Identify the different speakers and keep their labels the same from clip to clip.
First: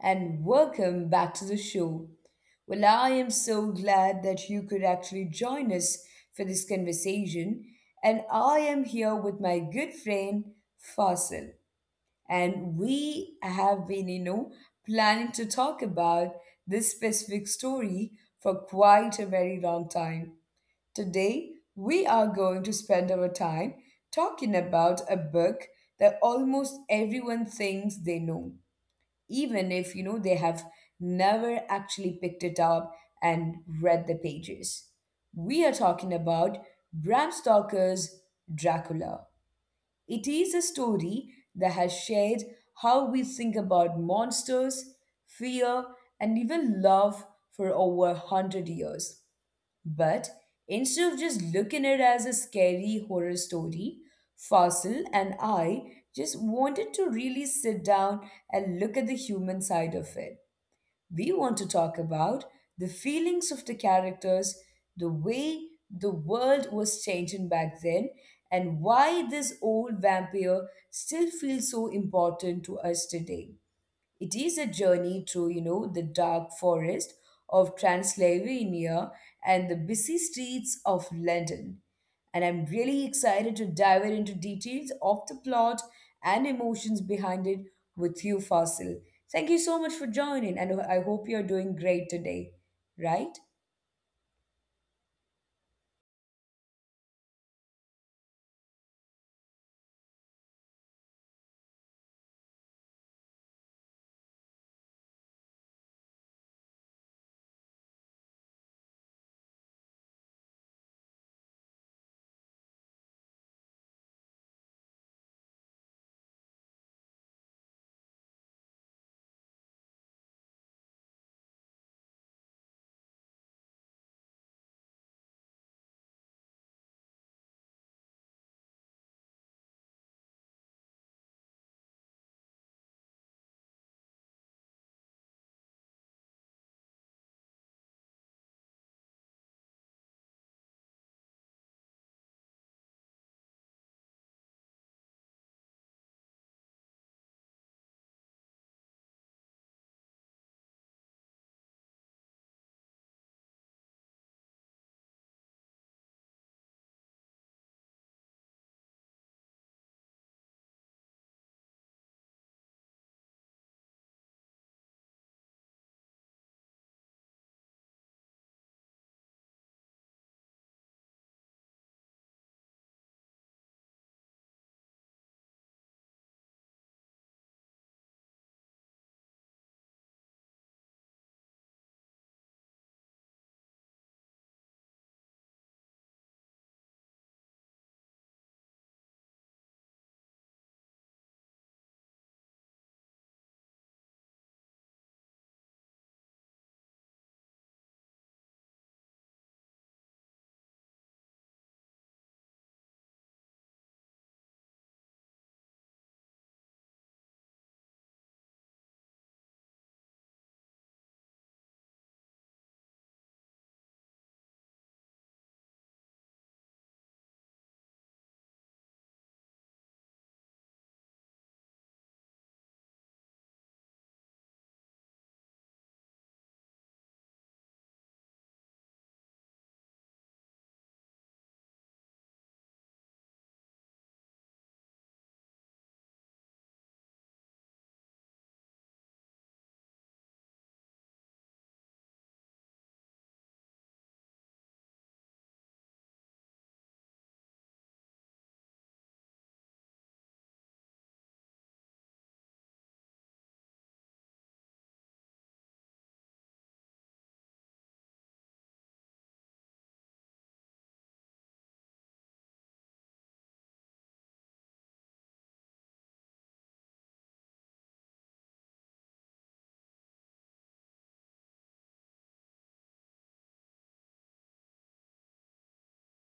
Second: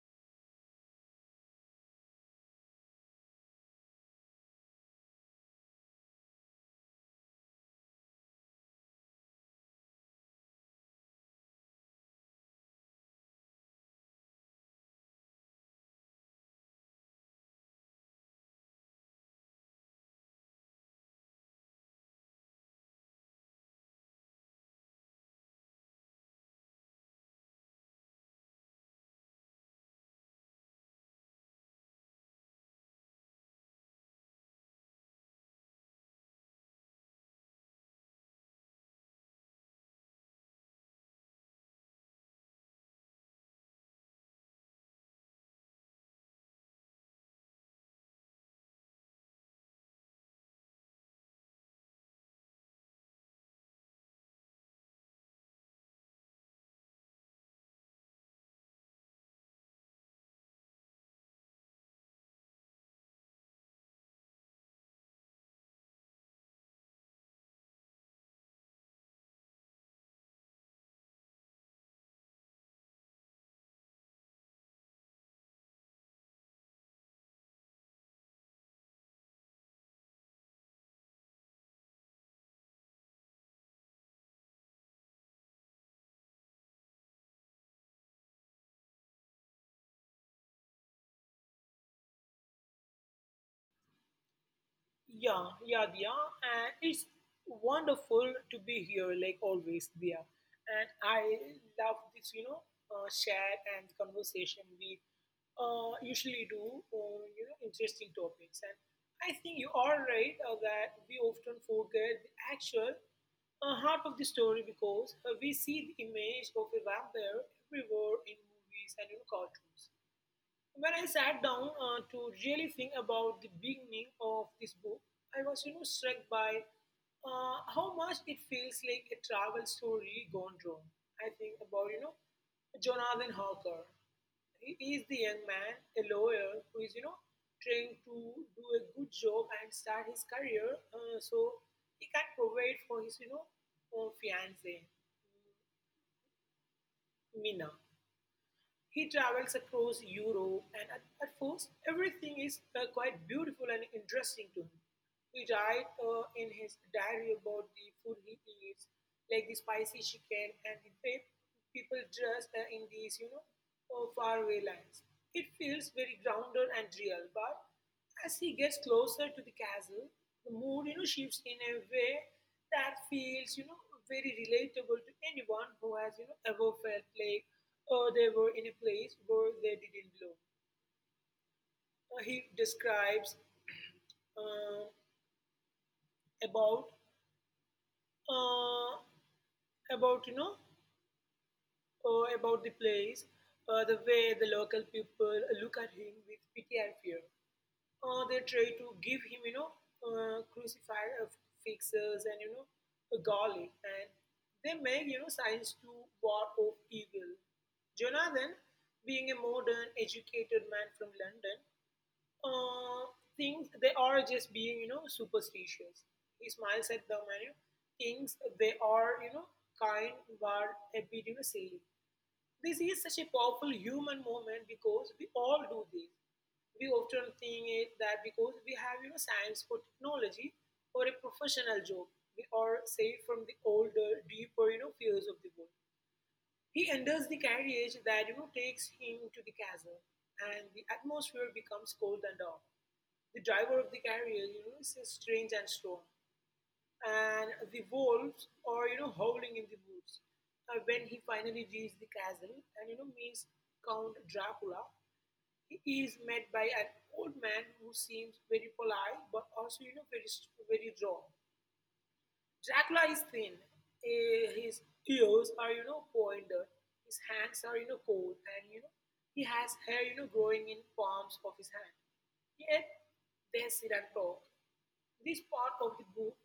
Speaker 1: and welcome back to the show. Well, I am so glad that you could actually join us for this conversation, and I am here with my good friend Fasil, and we have been, planning to talk about this specific story for quite a very long time. Today, we are going to spend our time talking about a book that almost everyone thinks they know, even if they have never actually picked it up and read the pages. We are talking about Bram Stoker's Dracula. It is a story that has shaped how we think about monsters, fear, and even love for over 100 years. But instead of just looking at it as a scary horror story, Fossil and I just wanted to really sit down and look at the human side of it. We want to talk about the feelings of the characters, the way the world was changing back then, and why this old vampire still feels so important to us today. It is a journey through, the dark forest of Transylvania and the busy streets of London. And I'm really excited to dive into details of the plot and emotions behind it with you, Fasil. Thank you so much for joining, and I hope you're doing great today, right?
Speaker 2: Yeah, yeah, Diya. And it's wonderful to be here, like always, Diya. And I love this chat and conversation we usually do on, you know, interesting topics. And I think you are right that we often forget the actual heart of the story because we see the image of a vampire everywhere in movies and in cartoons. When I sat down to really think about the beginning of this book, I was, you know, struck by how much it feels like a travel story gone wrong. I think about, you know, Jonathan Harker. He is the young man, a lawyer, who is, you know, trying to do a good job and start his career, so he can provide for his fiancee, Mina. He travels across Europe, and at first everything is quite beautiful and interesting to him. He writes in his diary about the food he eats, like the spicy chicken and the way people dressed in these faraway lands. It feels very grounded and real, but as he gets closer to the castle, the mood, you know, shifts in a way that feels, you know, very relatable to anyone who has, you know, ever felt like they were in a place where they didn't belong. He describes um, about uh, about you know about the place, the way the local people look at him with pity and fear. They try to give him, you know, crucified fixers and, you know, a garlic, and they make, you know, signs to war of evil. Jonathan, being a modern educated man from London, uh, think they are just being, you know, superstitious. He smiles at them and, you know, thinks they are, you know, kind but a bit, you know, silly. This is such a powerful human moment because we all do this. We often think it that because we have, you know, science for technology or a professional job, we are safe from the older, deeper, you know, fears of the world. He enters the carriage that, you know, takes him to the castle, and the atmosphere becomes cold and dark. The driver of the carriage, you know, is strange and strong, and the wolves are, you know, howling in the woods. When he finally reaches the castle and, you know, meets Count Dracula, he is met by an old man who seems very polite but also, you know, very very drawn. Dracula is thin, eh, his ears are, you know, pointed, his hands are, you know, cold, and, you know, he has hair, you know, growing in palms of his hand. Yet they sit and talk. This part of the book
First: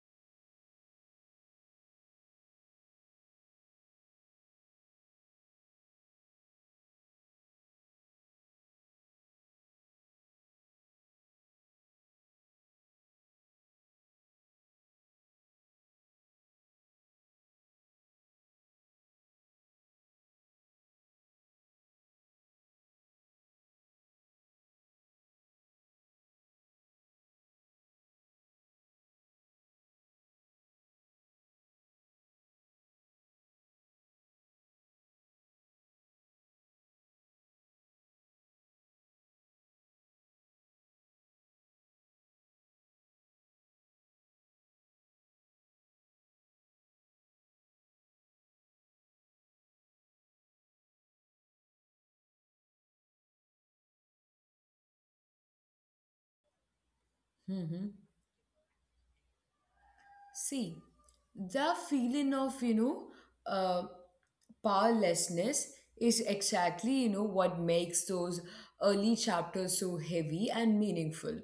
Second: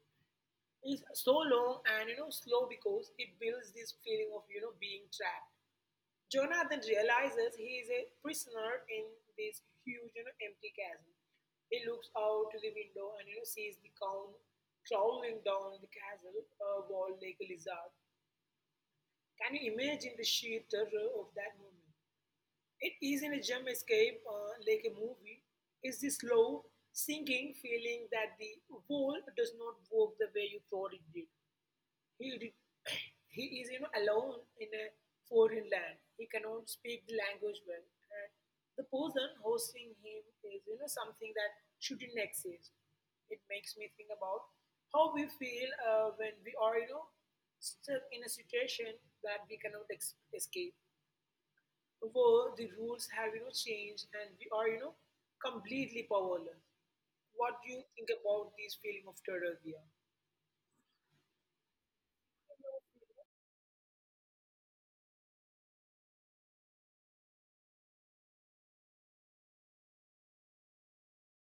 Speaker 2: is so long and, you know, slow because it builds this feeling of, you know, being trapped. Jonah then realizes he is a prisoner in this huge, you know, empty chasm. He looks out to the window and, you know, sees the count crawling down the castle wall like a lizard. Can you imagine the sheer terror of that moment? It isn't a jump escape like a movie. It's the slow sinking feeling that the wall does not work the way you thought it did. He did, he is, you know, alone in a foreign land. He cannot speak the language well. And the person hosting him is, you know, something that shouldn't exist. It makes me think about how we feel when we are, you know, stuck in a situation that we cannot escape, where the rules have, you know, changed and we are, you know, completely powerless. What do you
Speaker 1: Mm-hmm.
Speaker 2: think about this feeling of terror, Dia?
Speaker 1: See, the feeling of, uh, powerlessness is exactly, what makes those early chapters so heavy and meaningful.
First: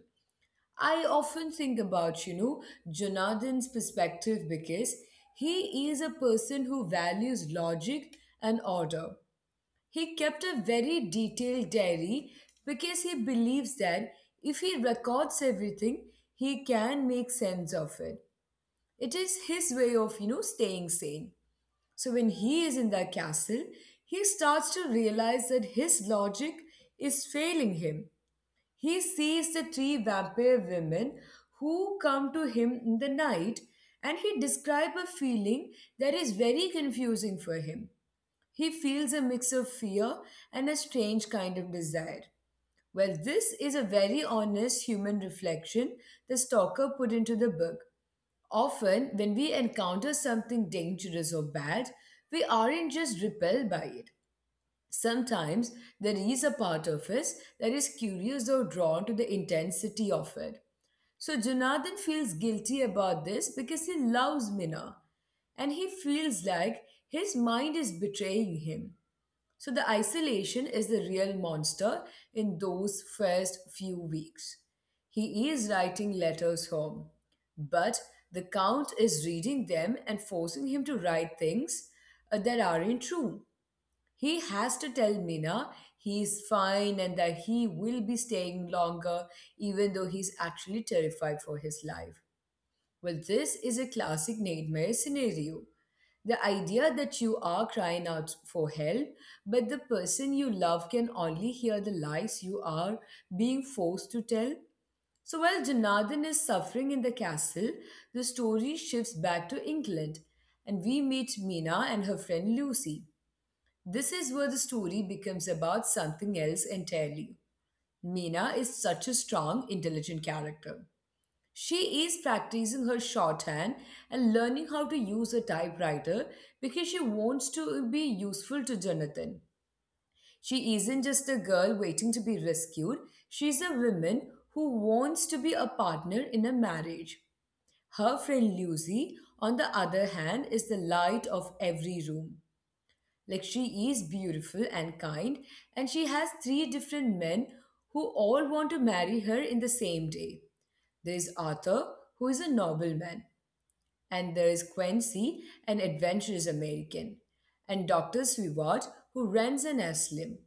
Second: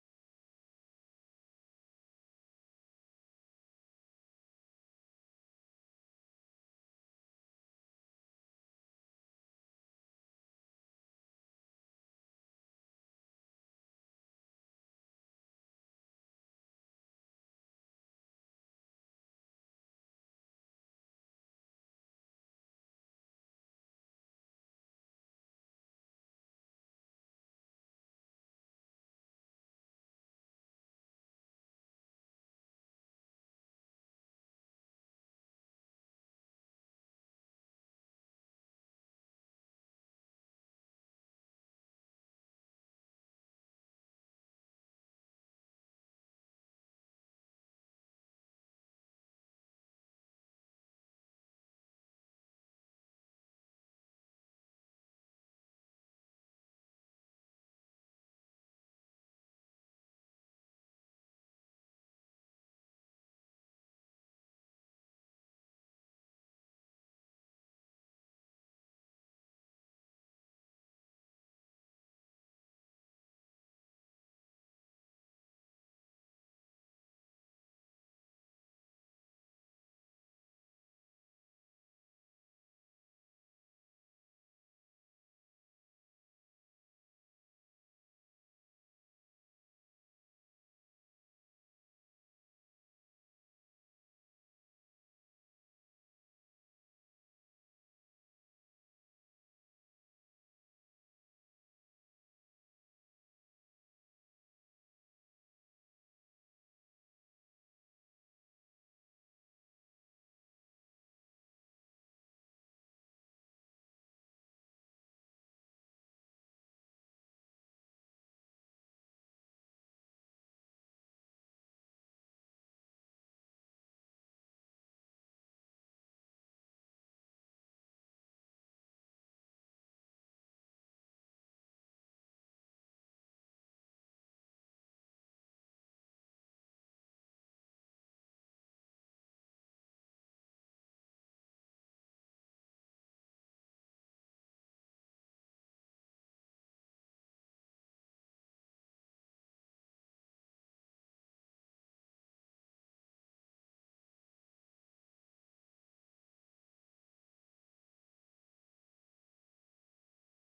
Speaker 1: I often think about, Jonathan's perspective because he is a person who values logic and order. He kept a very detailed diary because he believes that if he records everything, he can make sense of it. It is his way of, staying sane. So when he is in that castle, he starts to realize that his logic is failing him. He sees the three vampire women who come to him in the night and he describes a feeling that is very confusing for him. He feels a mix of fear and a strange kind of desire. Well, this is a very honest human reflection the stalker put into the book. Often, when we encounter something dangerous or bad, we aren't just repelled by it. Sometimes there is a part of us that is curious or drawn to the intensity of it. So Jonathan feels guilty about this because he loves Mina and he feels like his mind is betraying him. So the isolation is the real monster in those first few weeks. He is writing letters home, but the count is reading them and forcing him to write things that aren't true. He has to tell Mina he is fine and that he will be staying longer, even though he's actually terrified for his life. Well, this is a classic nightmare scenario. The idea that you are crying out for help, but the person you love can only hear the lies you are being forced to tell. So while Janardhan is suffering in the castle, the story shifts back to England, and we meet Mina and her friend Lucy. This is where the story becomes about something else entirely. Mina is such a strong, intelligent character. She is practicing her shorthand and learning how to use a typewriter because she wants to be useful to Jonathan. She isn't just a girl waiting to be rescued, she's a woman who wants to be a partner in a marriage. Her friend Lucy, on the other hand, is the light of every room. Like she is beautiful and kind, and she has three different men who all want to marry her in the same day. There is Arthur, who is a nobleman, and there is Quincy, an adventurous American, and Dr. Swivat, who runs an asylum.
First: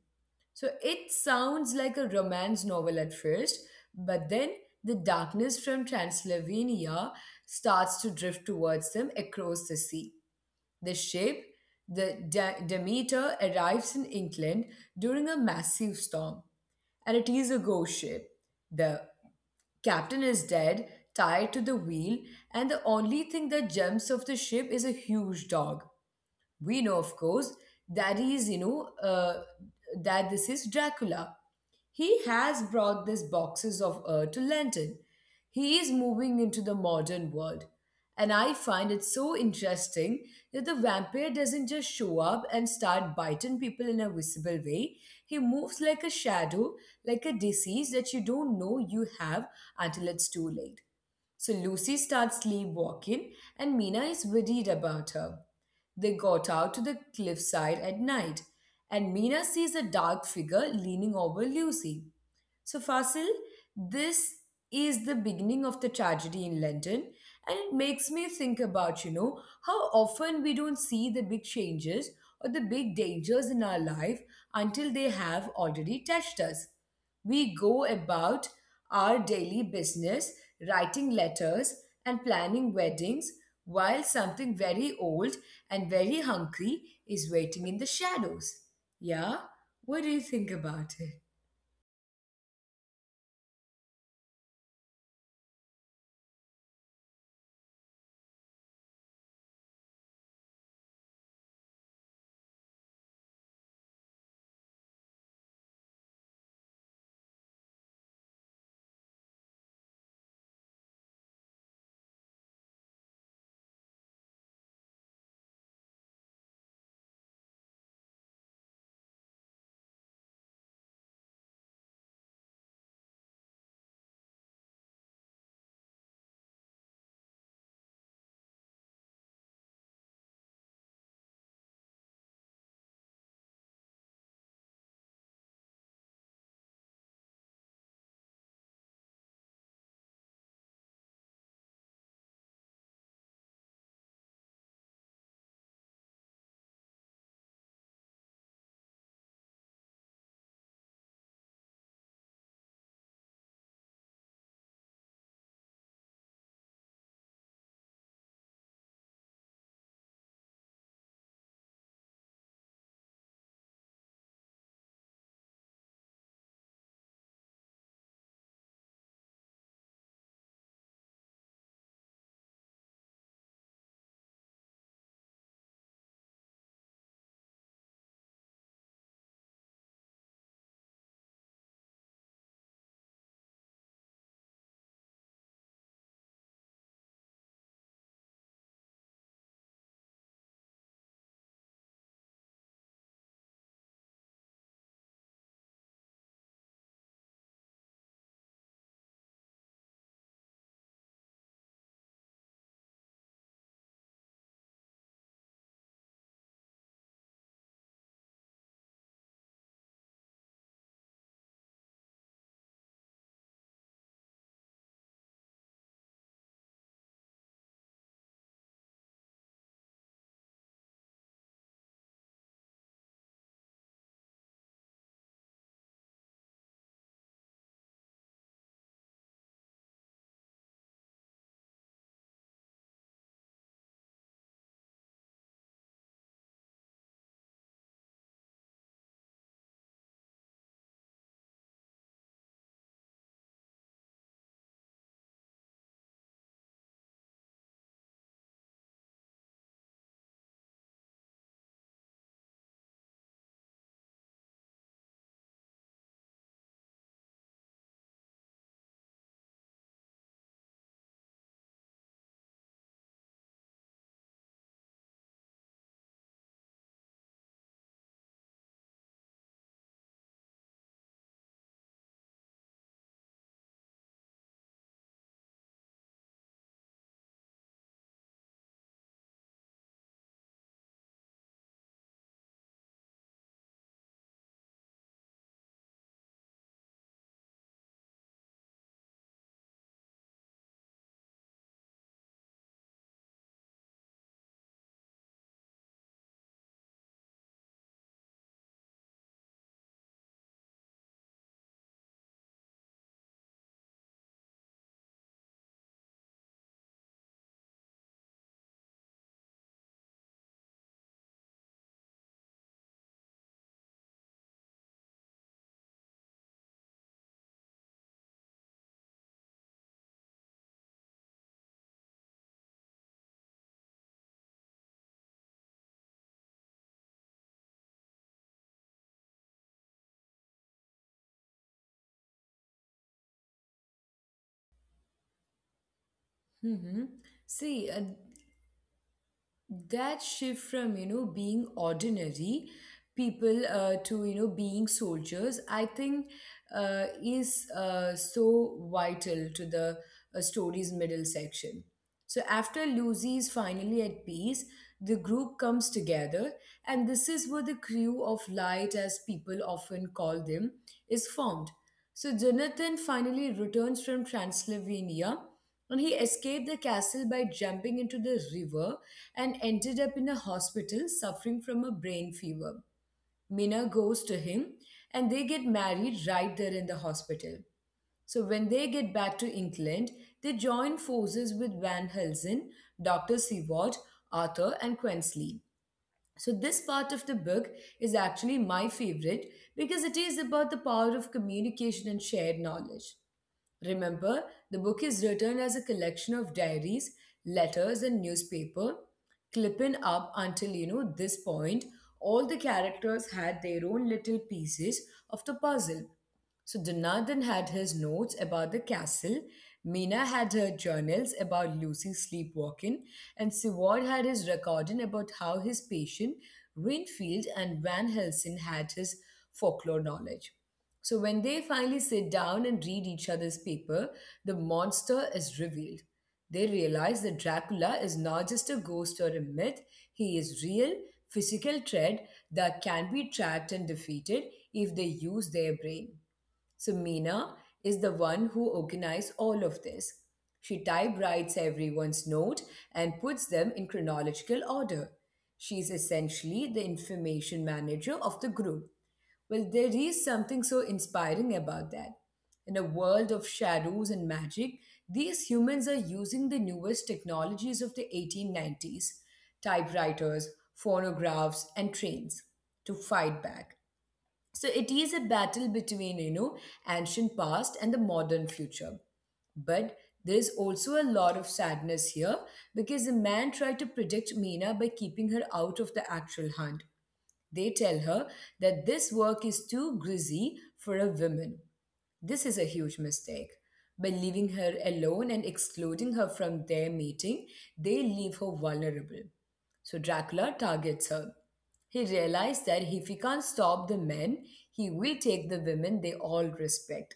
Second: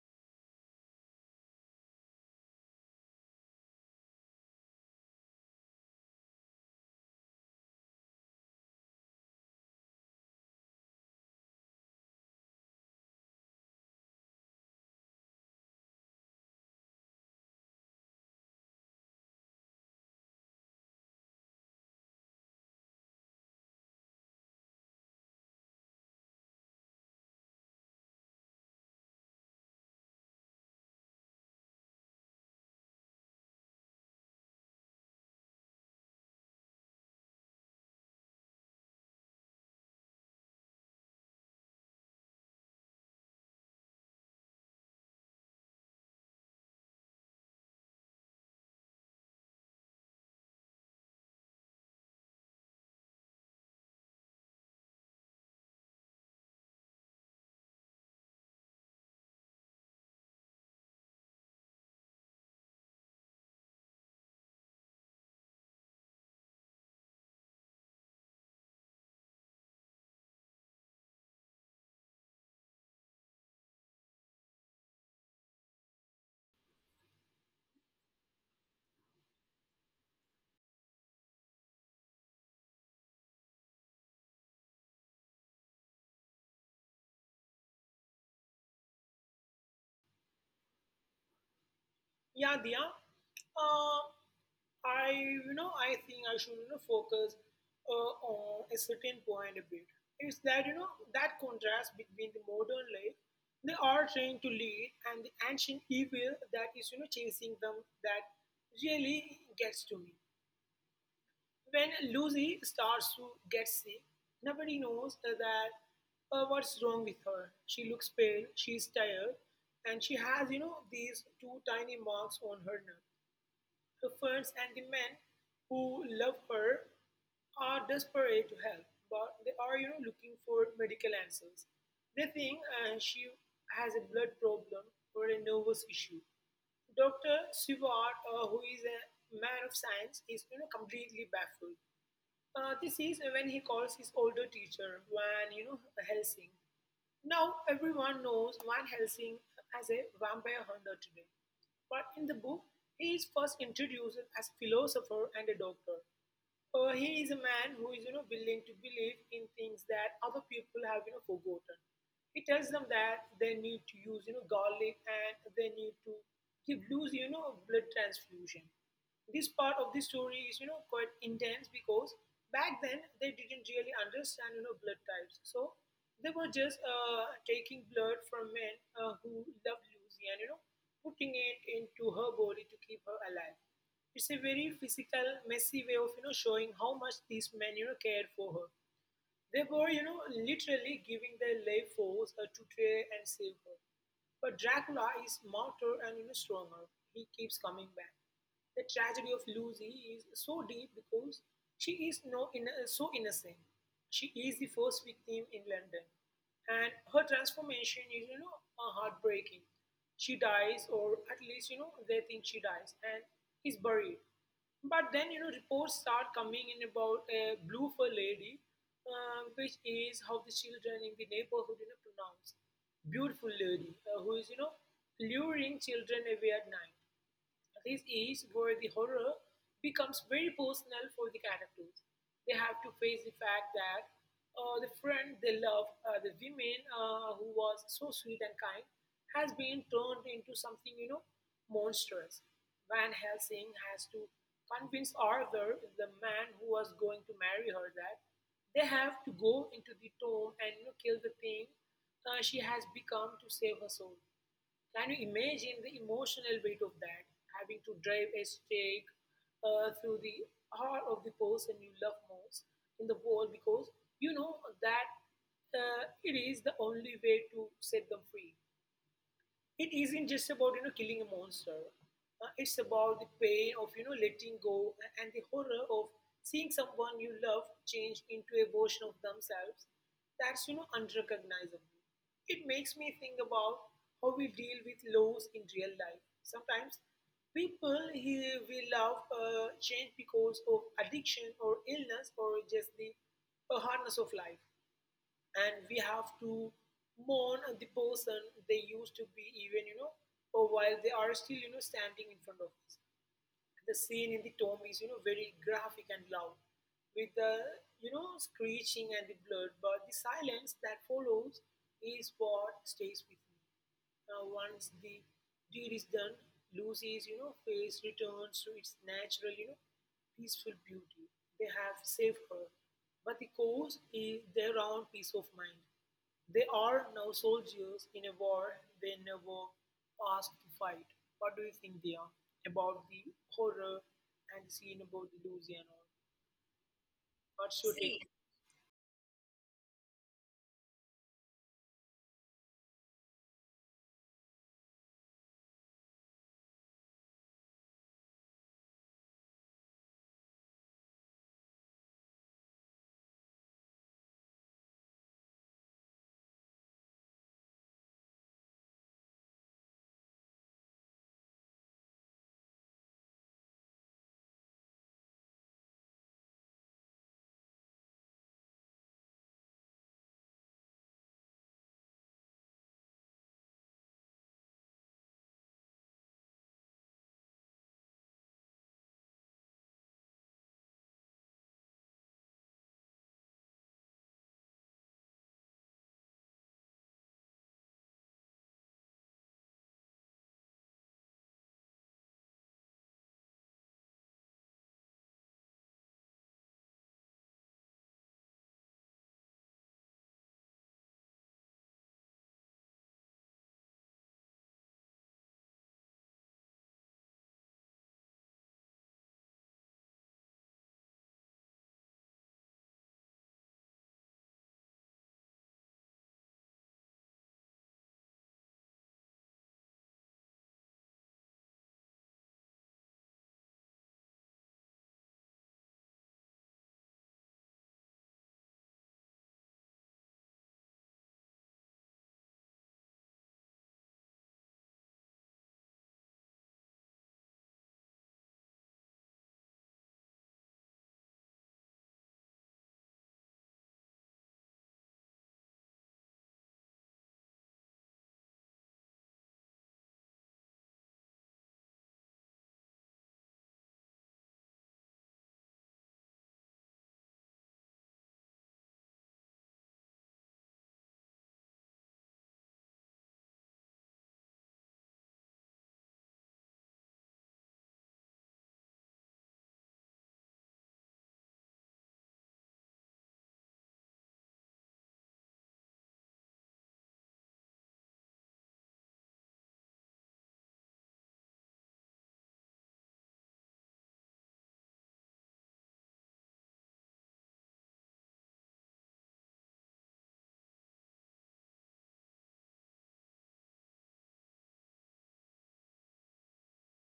Speaker 1: So it sounds like a romance novel at first, but then the darkness from Transylvania starts to drift towards them across the sea. The ship, the Demeter, arrives in England during a massive storm, and it is a ghost ship. The Captain is dead, tied to the wheel, and the only thing that jumps off the ship is a huge dog. We know, of course, that he is, you know, that this is Dracula. He has brought these boxes of earth to London. He is moving into the modern world. And I find it so interesting that the vampire doesn't just show up and start biting people in a visible way. He moves like a shadow, like a disease that you don't know you have until it's too late. So Lucy starts sleepwalking, and Mina is worried about her. They got out to the cliffside at night, and Mina sees a dark figure leaning over Lucy. So, Fasil, this is the beginning of the tragedy in London, and it makes me think about, how often we don't see the big changes or the big dangers in our life until they have already touched us. We go about our daily business, writing letters and planning weddings, while something very old and very hungry is waiting in the shadows. Yeah? What do you think about it?
Speaker 2: Yeah, Diya. Uh, I, you know, I think I should, you know, focus on a certain point a bit. It's that, you know, that contrast between the modern life they are trying to lead and the ancient evil that is, you know, chasing them that really gets to me. When Lucy starts to get sick, nobody knows that what's wrong with her. She looks pale, she's tired, and she has, you know, these two tiny marks on her neck. Her friends and the men who love her are desperate to help, but they are, you know, looking for medical answers. They think she has a blood problem or a nervous issue. Dr. Sivart, who is a man of science, is, you know, completely baffled. This is when he calls his older teacher, Van, you know, Helsing. Now everyone knows Van Helsing as a vampire hunter today. But in the book, he is first introduced as philosopher and a doctor. He is a man who is, you know, willing to believe in things that other people have, you know, forgotten. He tells them that they need to use, you know, garlic and they need to give loose, you know, blood transfusion. This part of the story is, you know, quite intense because back then they didn't really understand, you know, blood types. So they were just taking blood from men who loved Lucy and, you know, putting it into her body to keep her alive. It's a very physical, messy way of, you know, showing how much these men, you know, cared for her. They were, you know, literally giving their life force to try and save her. But Dracula is smarter and, you know, stronger. He keeps coming back. The tragedy of Lucy is so deep because she is no inno- so innocent. She is the first victim in London, and her transformation is, you know, heartbreaking. She dies, or at least, you know, they think she dies, and is buried. But then, you know, reports start coming in about a blue fur lady, which is how the children in the neighborhood, you know, pronounce beautiful lady, who is, you know, luring children away at night. This is where the horror becomes very personal for the characters. They have to face the fact that the friend they love, the woman who was so sweet and kind, has been turned into something, you know, monstrous. Van Helsing has to convince Arthur, the man who was going to marry her, that they have to go into the tomb and, you know, kill the thing she has become to save her soul. Can you imagine the emotional weight of that? Having to drive a stake through the heart of the person you love most in the world because you know that it is the only way to set them free. It isn't just about, you know, killing a monster. It's about the pain of, you know, letting go, and the horror of seeing someone you love change into a version of themselves that's, you know, unrecognizable. It makes me think about how we deal with loss in real life. Sometimes people who we love change because of addiction or illness or just the hardness of life, and we have to mourn the person they used to be, even, you know, or while they are still, you know, standing in front of us. The scene in the tomb is, you know, very graphic and loud, with the, you know, screeching and the blood. But the silence that follows is what stays with me. Now, once the deed is done, Lucy's, you know, face returns to its natural, you know, peaceful beauty. They have saved her, but the cause is their own peace of mind. They are now soldiers in a war they never asked to fight. What do you think, Dia, about the horror and the scene about Louisiana?
Speaker 1: Mm-hmm.
Speaker 2: What's
Speaker 1: See,
Speaker 2: your take? See,
Speaker 1: that shift from, being ordinary people to, being soldiers, I think is so vital to the story's middle section. So after Lucy is finally at peace, the group comes together, and this is where the crew of light, as people often call them, is formed. So Jonathan finally returns from Transylvania and he escaped the castle by jumping into the river and ended up in a hospital suffering from a brain fever. Minna goes to him and they get married right there in the hospital. So when they get back to England, they join forces with Van Helsing, Dr. Seward, Arthur, and Quensley. So this part of the book is actually my favorite because it is about the power of communication and shared knowledge. Remember, the book is written as a collection of diaries, letters, and newspaper clipping up until this point, all the characters had their own little pieces of the puzzle. So Jonathan had his notes about the castle, Mina had her journals about Lucy sleepwalking, and Seward had his recording about how his patient Winfield and Van Helsing had his folklore knowledge. So when they finally sit down and read each other's paper, the monster is revealed. They realize that Dracula is not just a ghost or a myth, he is real, physical threat that can be tracked and defeated if they use their brain. So Mina is the one who organized all of this. She typewrites everyone's note and puts them in chronological order. She is essentially the information manager of the group. Well, there is something so inspiring about that. In a world of shadows and magic, these humans are using the newest technologies of the 1890s, typewriters, phonographs, and trains to fight back. So it is a battle between, ancient past and the modern future. But there is also a lot of sadness here because the man tried to protect Mina by keeping her out of the actual hunt. They tell her that this work is too greasy for a woman. This is a huge mistake. By leaving her alone and excluding her from their meeting, they leave her vulnerable. So Dracula targets her. He realized that if he can't stop the men, he will take the women they all respect.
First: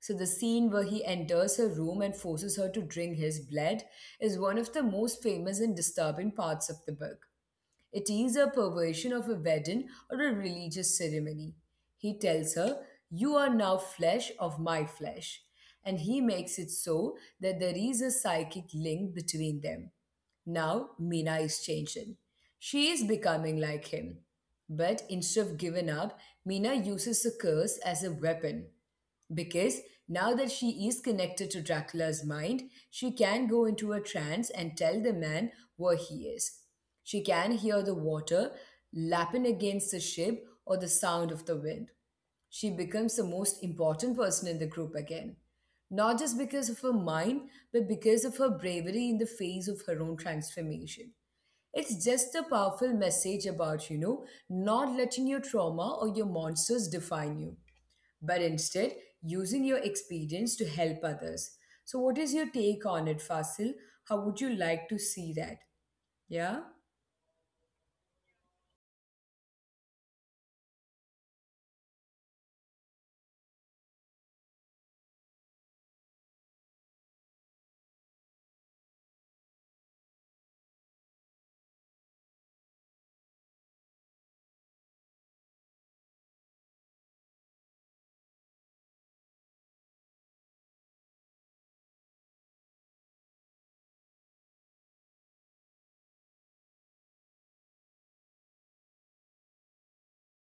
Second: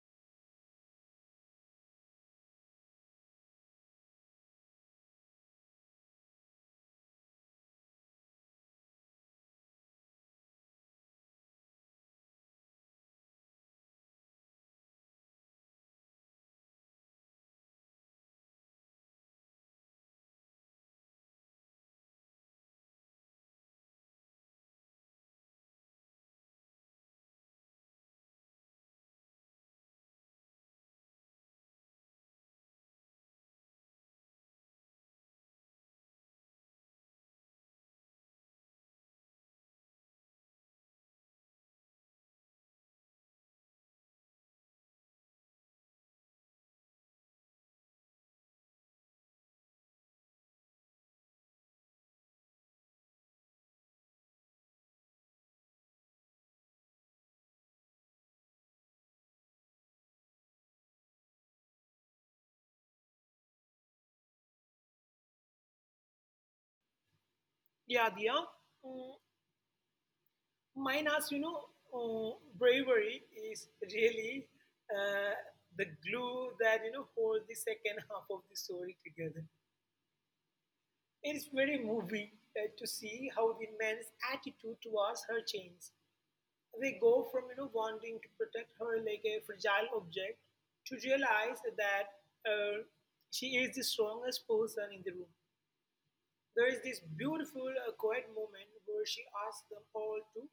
Speaker 1: So the scene where he enters her room and forces her to drink his blood is one of the most famous and disturbing parts of the book. It is a perversion of a wedding or a religious ceremony. He tells her, "You are now flesh of my flesh." And he makes it so that there is a psychic link between them. Now Mina is changing. She is becoming like him. But instead of giving up, Mina uses the curse as a weapon. Because now that she is connected to Dracula's mind, she can go into a trance and tell the man where he is. She can hear the water lapping against the ship or the sound of the wind. She becomes the most important person in the group again, not just because of her mind, but because of her bravery in the face of her own transformation. It's just a powerful message about, not letting your trauma or your monsters define you but instead using your experience to help others. So, what is your take on it, Fasil? How would you like to see that? Yeah?
Speaker 2: yeah, Dia, mm, mine as you know, bravery is really uh, the glue that, you know, holds the second half of the story together. It's very moving to see how the men's attitude towards her changes. They go from, you know, wanting to protect her like a fragile object to realize that uh, she is the strongest person in the room. There is this beautiful, quiet moment where she asks them all to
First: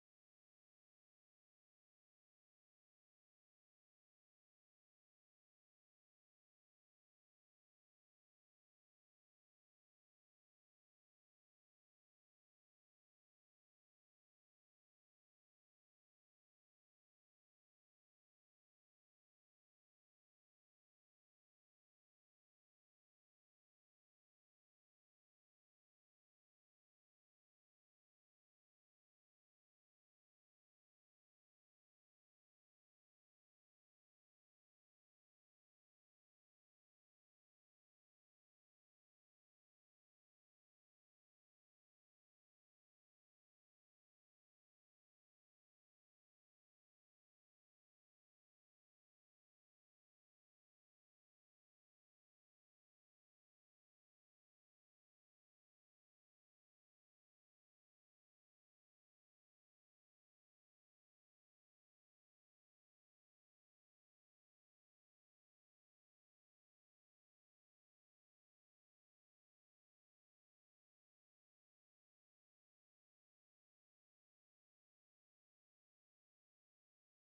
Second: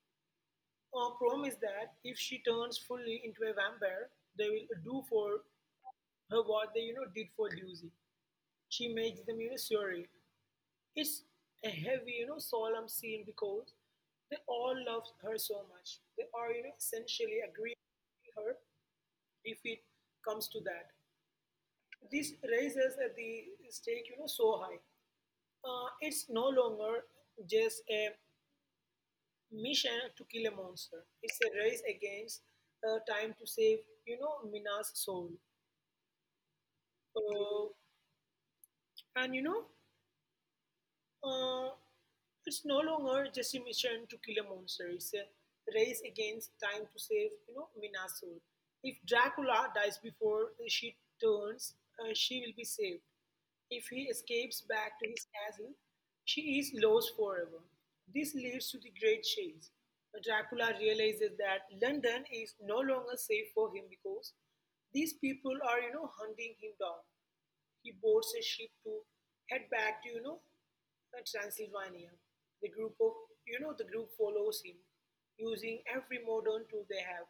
Speaker 2: promise that if she turns fully into a vampire, they will do for her what they, you know, did for Lucy. She makes them, you know, sorry. It's a heavy, you know, solemn scene because they all love her so much. They are, you know, essentially agreeing with her if it comes to that. This raises the stake, you know, so high. It's no longer just a mission to kill a monster. It's a race against time to save, you know, Mina's soul. Uh, and you know, Uh, it's no longer just a mission to kill a monster. It's a race against time to save, Mina's soul. If Dracula dies before she turns, she will be saved. If he escapes back to his castle, she is lost forever. This leads to the Great Chase. Dracula realizes that London is no longer safe for him because these people are, hunting him down. He boards a ship to head back to, Transylvania. The group of, you know, The group follows him, using every modern tool they have.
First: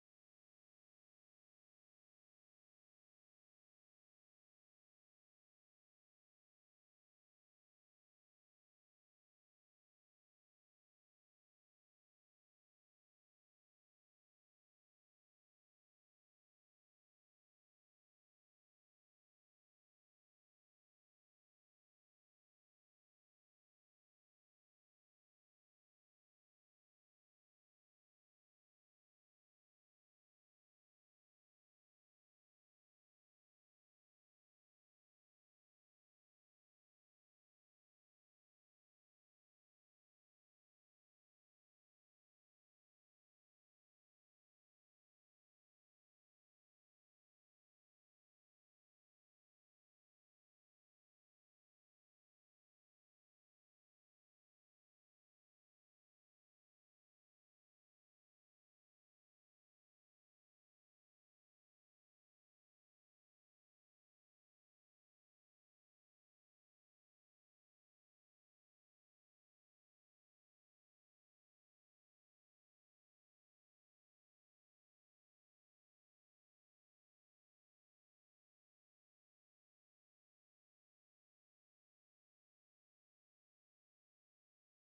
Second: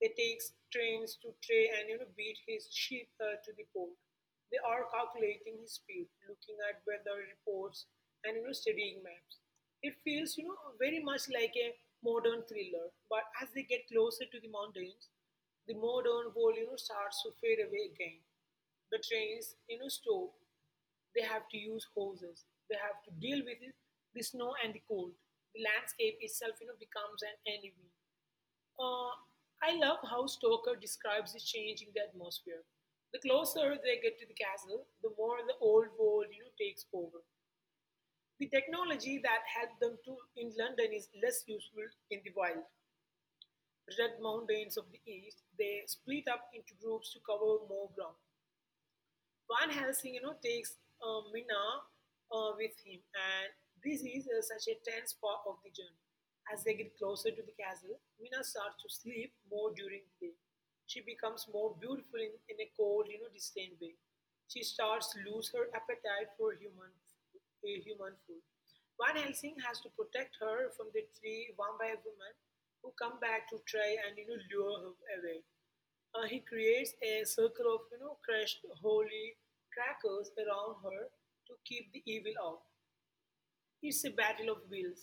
Speaker 2: They take trains to try and, beat his ship to the port. They are calculating his speed, looking at weather reports and, studying maps. It feels, very much like a modern thriller. But as they get closer to the mountains, the modern world, starts to fade away again. The trains stop. They have to use hoses, they have to deal with it, the snow and the cold. The landscape itself becomes an enemy. uh, I love how Stoker describes the change in the atmosphere. The closer they get to the castle, the more the old world takes over. The technology that helped them to in London is less useful in the wild red mountains of the east. They split up into groups to cover more ground. Van Helsing, takes Minna with him, and this is such a tense part of the journey. As they get closer to the castle, Minna starts to sleep more during the day. She becomes more beautiful in a cold, distant way. She starts to lose her appetite for human food. Van Helsing has to protect her from the three vampire women who come back to try and lure her away. He creates a circle of crushed holy crackers around her to keep the evil out. It's a battle of wills.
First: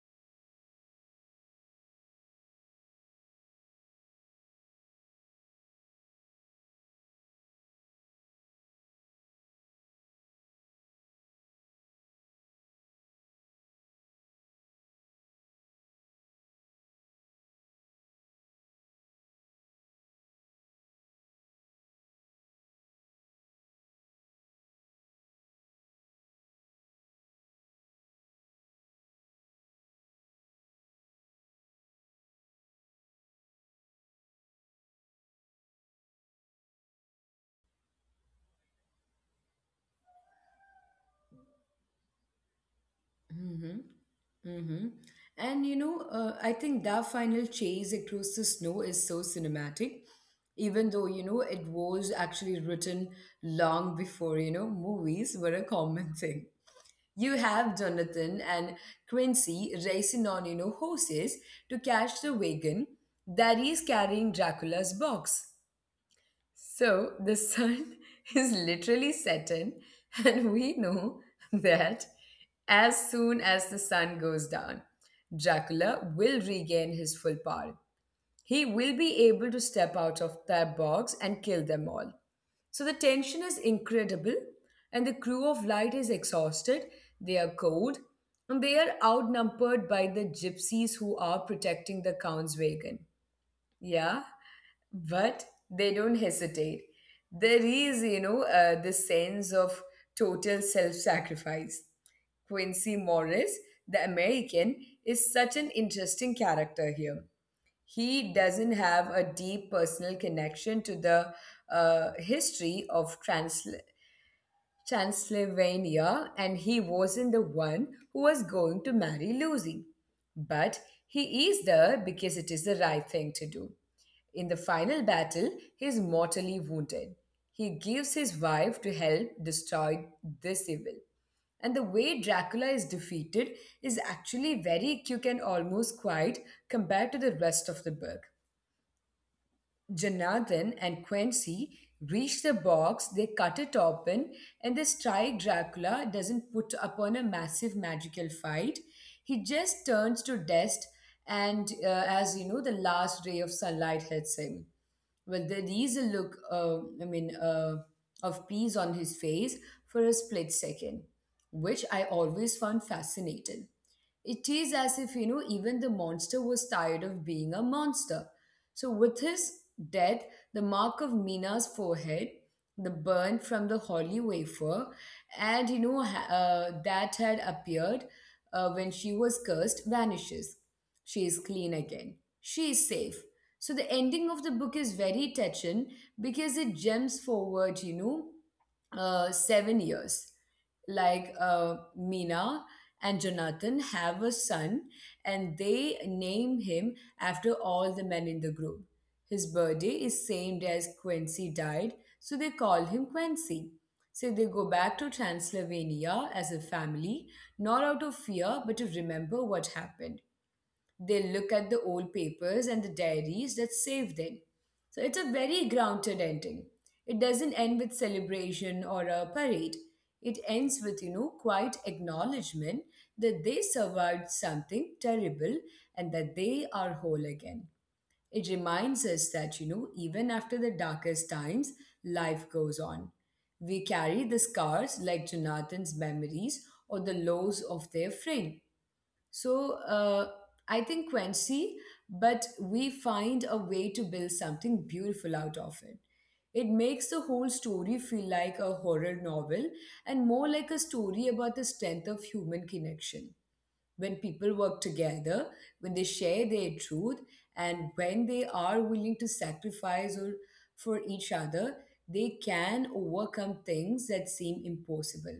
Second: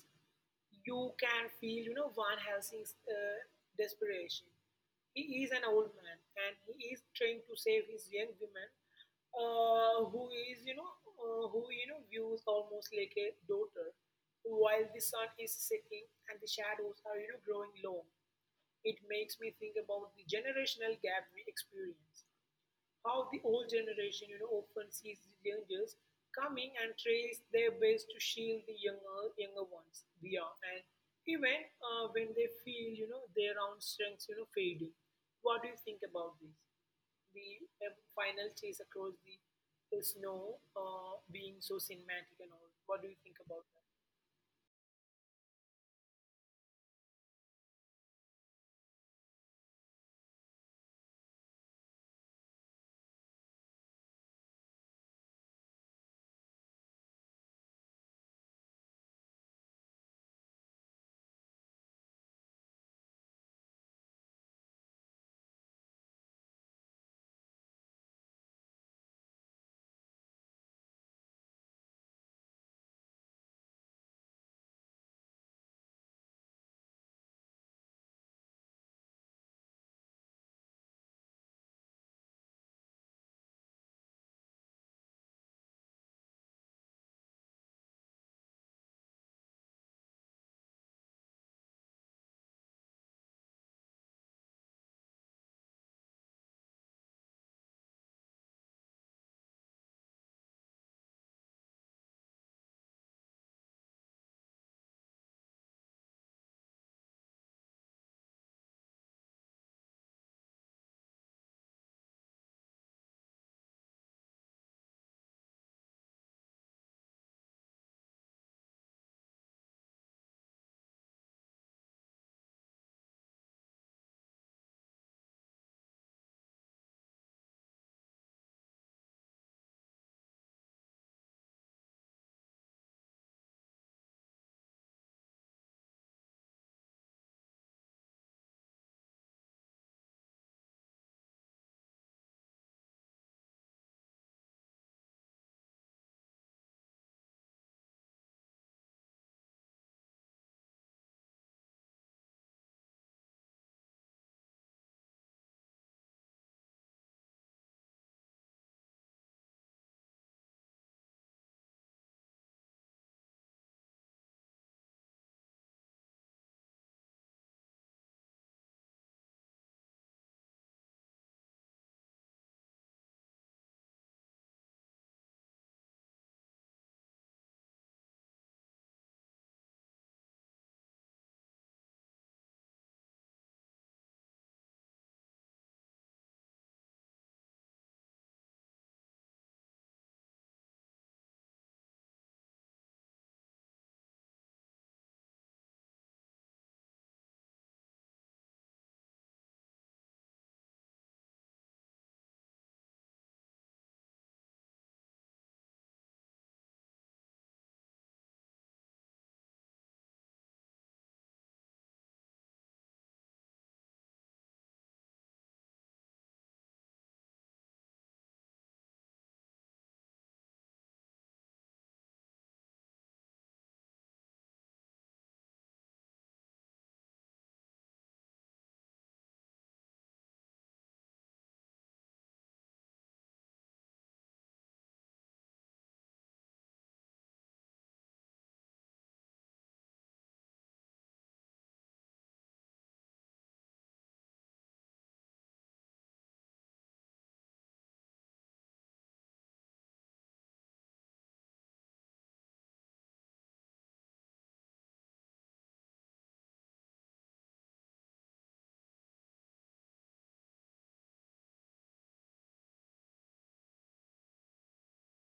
Speaker 2: You can feel Van Helsing's desperation. He is an old man and he is trying to save his young woman, who views almost like a daughter, while the sun is setting and the shadows are growing long. It makes me think about the generational gap we experience. How the old generation, often sees the dangers coming and tries their best to shield the younger ones. We are, and even when they feel, their own strengths, fading. What do you think about this? The final chase across the snow being so cinematic and all. What do you think about
Speaker 1: Hmm.
Speaker 2: that?
Speaker 1: Mm-hmm. And I think that final chase across the snow is so cinematic, even though, it was actually written long before, movies were a common thing. You have Jonathan and Quincy racing on, horses to catch the wagon that is carrying Dracula's box. So the sun is literally setting, and we know that as soon as the sun goes down, Dracula will regain his full power. He will be able to step out of that box and kill them all. So the tension is incredible, and the crew of light is exhausted, they are cold, and they are outnumbered by the gypsies who are protecting the Count's wagon. Yeah, but they don't hesitate. There is, this sense of total self sacrifice. Quincy Morris, the American, is such an interesting character here. He doesn't have a deep personal connection to the history of Transylvania, and he wasn't the one who was going to marry Lucy. But he is there because it is the right thing to do. In the final battle, he is mortally wounded. He gives his wife to help destroy this evil. And the way Dracula is defeated is actually very quick and almost quiet compared to the rest of the book. Jonathan and Quincy reach the box, they cut it open, and this tri Dracula doesn't put upon a massive magical fight. He just turns to dust, and as you know, the last ray of sunlight hits him. Well, there is a look, of peace on his face for a split second, which I always found fascinating. It is as if, you know, even the monster was tired of being a monster. So, with his death, the mark of Mina's forehead, the burn from the holy wafer, and, you know, that had appeared when she was cursed, vanishes. She is clean again. She is safe. So the ending of the book is very touching because it jumps forward, 7 years. Mina and Jonathan have a son, and they name him after all the men in the group. His birthday is same day as Quincy died, so they call him Quincy. So they go back to Transylvania as a family, not out of fear, but to remember what happened. They look at the old papers and the diaries that saved them. So it's a very grounded ending. It doesn't end with celebration or a parade. It ends with, you know, quiet acknowledgement that they survived something terrible and that they are whole again. It reminds us that, you know, even after the darkest times, life goes on. We carry the scars like Jonathan's memories or the loss of their friend. So uh, I think Quincy, but we find a way to build something beautiful out of it. It makes the whole story feel like a horror novel and more like a story about the strength of human connection when people work together, when they share their truth, and when they are willing to sacrifice or for each other, they can overcome things that seem impossible.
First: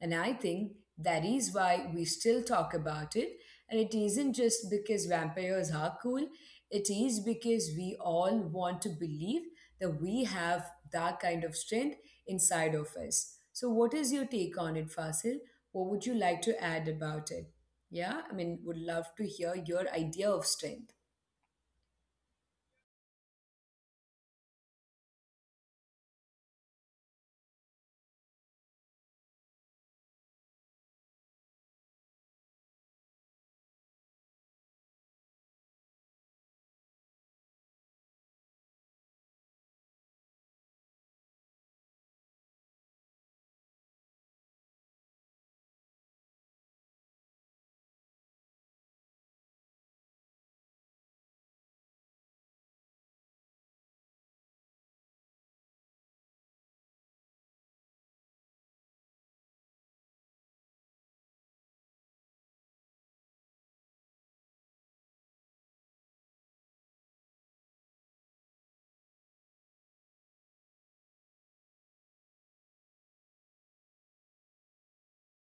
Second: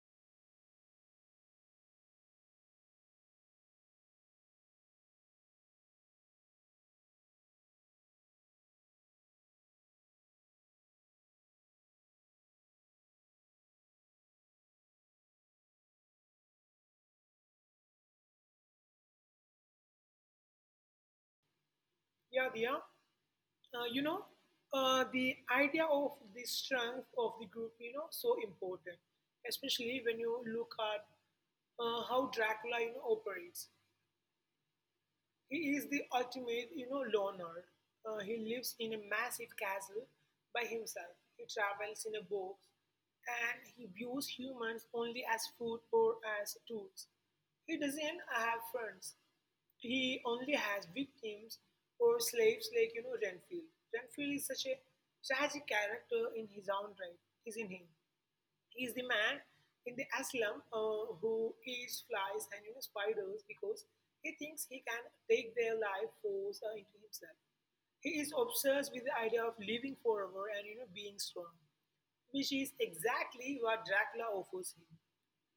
Speaker 1: And I think that is why we still talk about it. And it isn't just because vampires are cool, it is because we all want to believe that we have that kind of strength inside of us. So, what is your take on it, Fasil? What would you like to add about it? Yeah, I mean, would love to hear your idea of strength.
Speaker 2: Yeah, Dia. uh, you know, the idea of the strength of the group, so important, especially when you look at how Dracula operates. He is the ultimate, loner. He lives in a massive castle by himself. He travels in a boat and he views humans only as food or as tools. He doesn't have friends. He only has victims or slaves like, Renfield. Renfield is such a tragic character in his own right, isn't he? Is the man in the asylum who eats flies and spiders because he thinks he can take their life force into himself. He is obsessed with the idea of living forever and being strong, which is exactly what Dracula offers him.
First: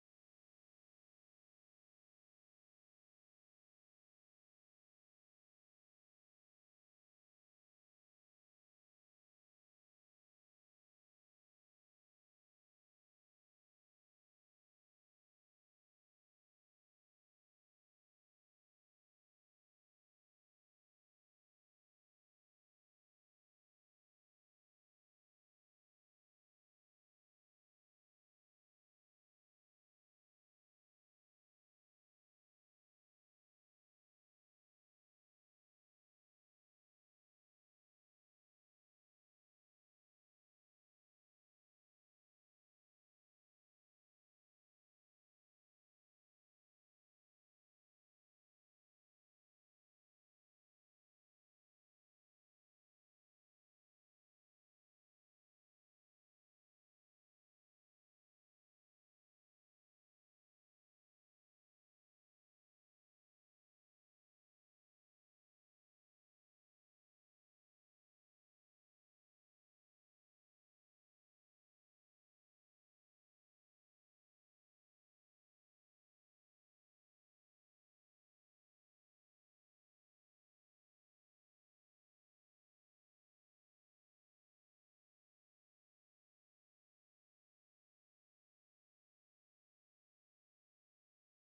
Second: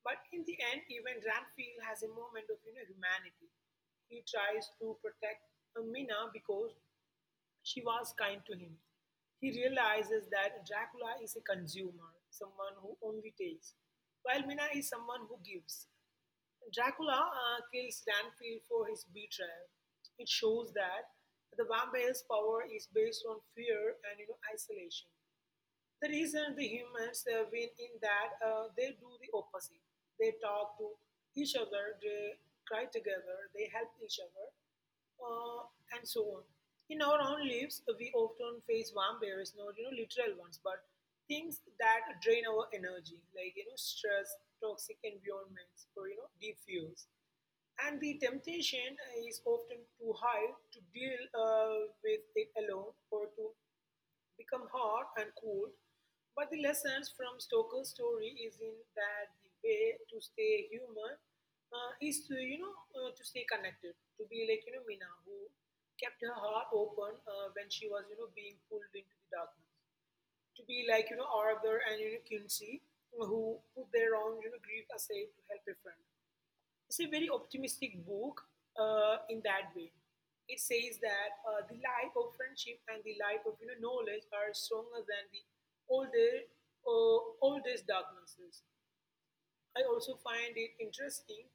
Speaker 2: But in the end, even Ranfield has a moment of humanity. He tries to protect Mina because she was kind to him. He realizes that Dracula is a consumer, someone who only takes, while Mina is someone who gives. Dracula kills Ranfield for his betrayal. It shows that the vampire's power is based on fear and, isolation. The reason the humans win in that they do the opposite. They talk to each other, they cry together, they help each other, uh, and so on. In our own lives, we often face vampires, not literal ones, but things that drain our energy, like stress, toxic environments, or deep fuels. And the temptation is often too high to deal with it alone or to become hot and cold, but the lessons from Stoker's story is in that the way to stay human is to to stay connected, to be like Mina who kept her heart open when she was being pulled into the darkness, to be like Arthur and Kinsey who put their own grief aside to help a friend. It's a very optimistic book in that way. It says that the life of friendship and the life of knowledge are stronger than the older oldest darknesses. I also find it interesting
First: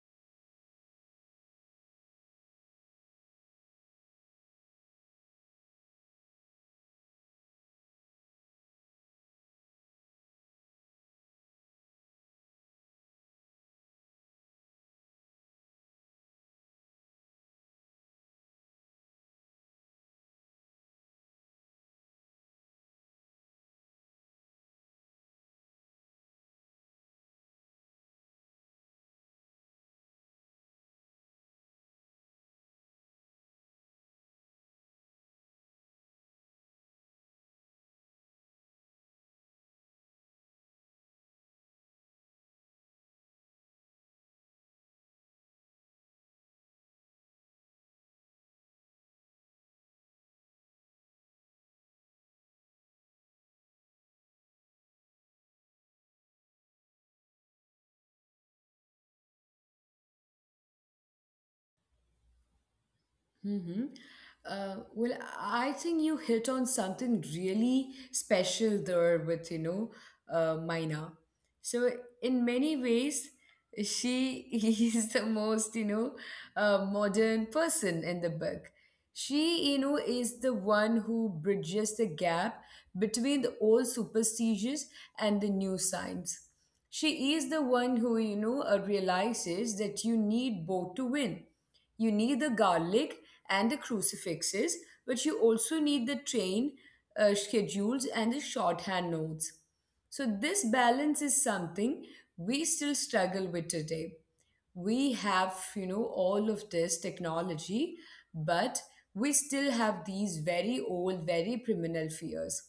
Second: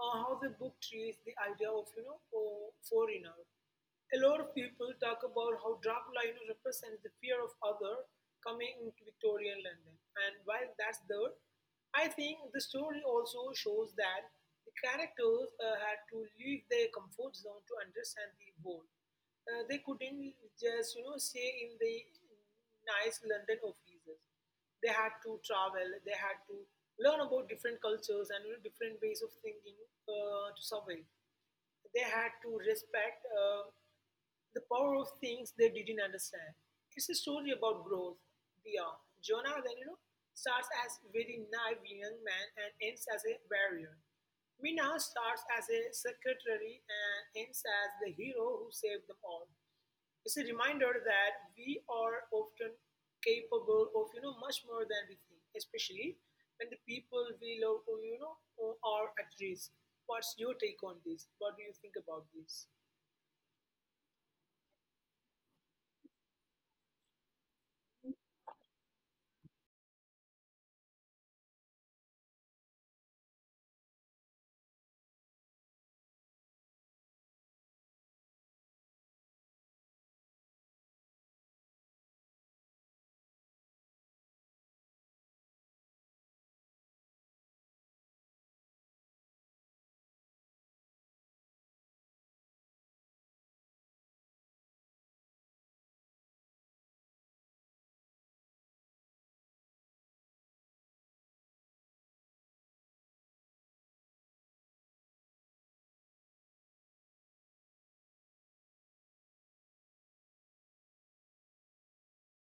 Speaker 2: how the book treats the idea of, foreigner. A lot of people talk about how Dracula, represents the fear of other coming into Victorian London. And while that's there, I think the story also shows that the characters had to leave their comfort zone to understand the world. They couldn't just, stay in the nice London offices. They had to travel, they had to learn about different cultures and, different ways of thinking to survive. They had to respect the power of things they didn't understand. It's a story about growth beyond. Jonah then, starts as very naive young man and ends as a warrior. Mina starts as a secretary and ends as the hero who saved them all. It's a reminder that we are often capable of much more than we think, especially when the people we love are at risk. What's your take on this? What do you think about this?
Speaker 1: Mm-hmm. Well, I think you hit on something really special there with, Maina. So, in many ways, she is the most, modern person in the book. She, you know, is the one who bridges the gap between the old superstitions and the new science. She is the one who, realizes that you need both to win. You need the garlic and the crucifixes, but you also need the train schedules and the shorthand notes. So, this balance is something we still struggle with today. We have, you know, all of this technology, but we still have these very old, very criminal fears.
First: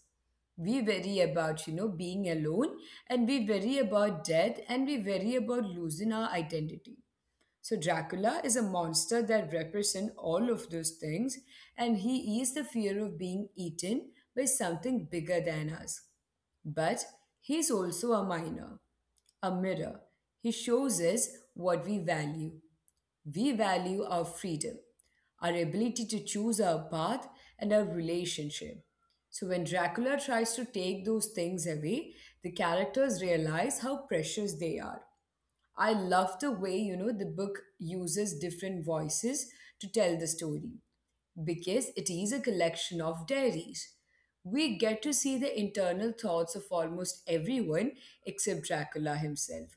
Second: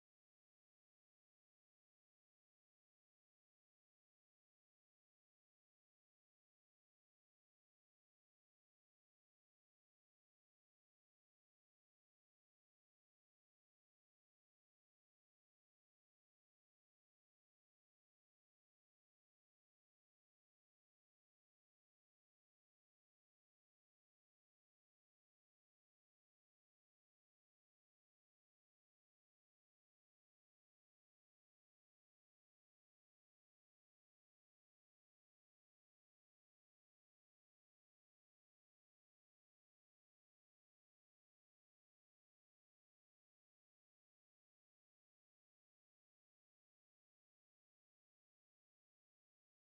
Speaker 1: We worry about, you know, being alone, and we worry about death, and we worry about losing our identity. So Dracula is a monster that represents all of those things, and he is the fear of being eaten by something bigger than us. But he's also a miner, a mirror. He shows us what we value. We value our freedom, our ability to choose our path, and our relationship. So when Dracula tries to take those things away, the characters realize how precious they are. I love the way, you know, the book uses different voices to tell the story because it is a collection of diaries. We get to see the internal thoughts of almost everyone except Dracula himself.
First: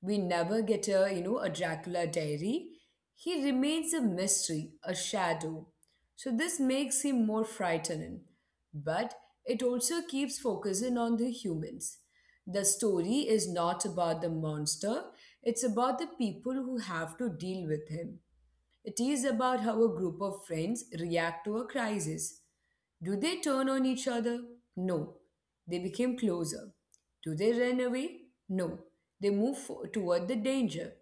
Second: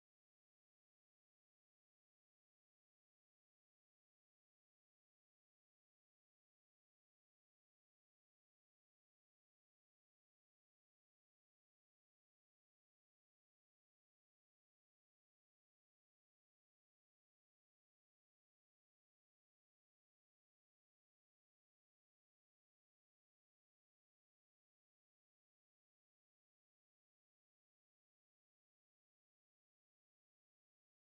Speaker 1: We never get a Dracula diary. He remains a mystery, a shadow. So this makes him more frightening. But it also keeps focusing on the humans. The story is not about the monster, it's about the people who have to deal with him. It is about how a group of friends react to a crisis. Do they turn on each other? No. They became closer. Do they run away? No. They move toward the danger.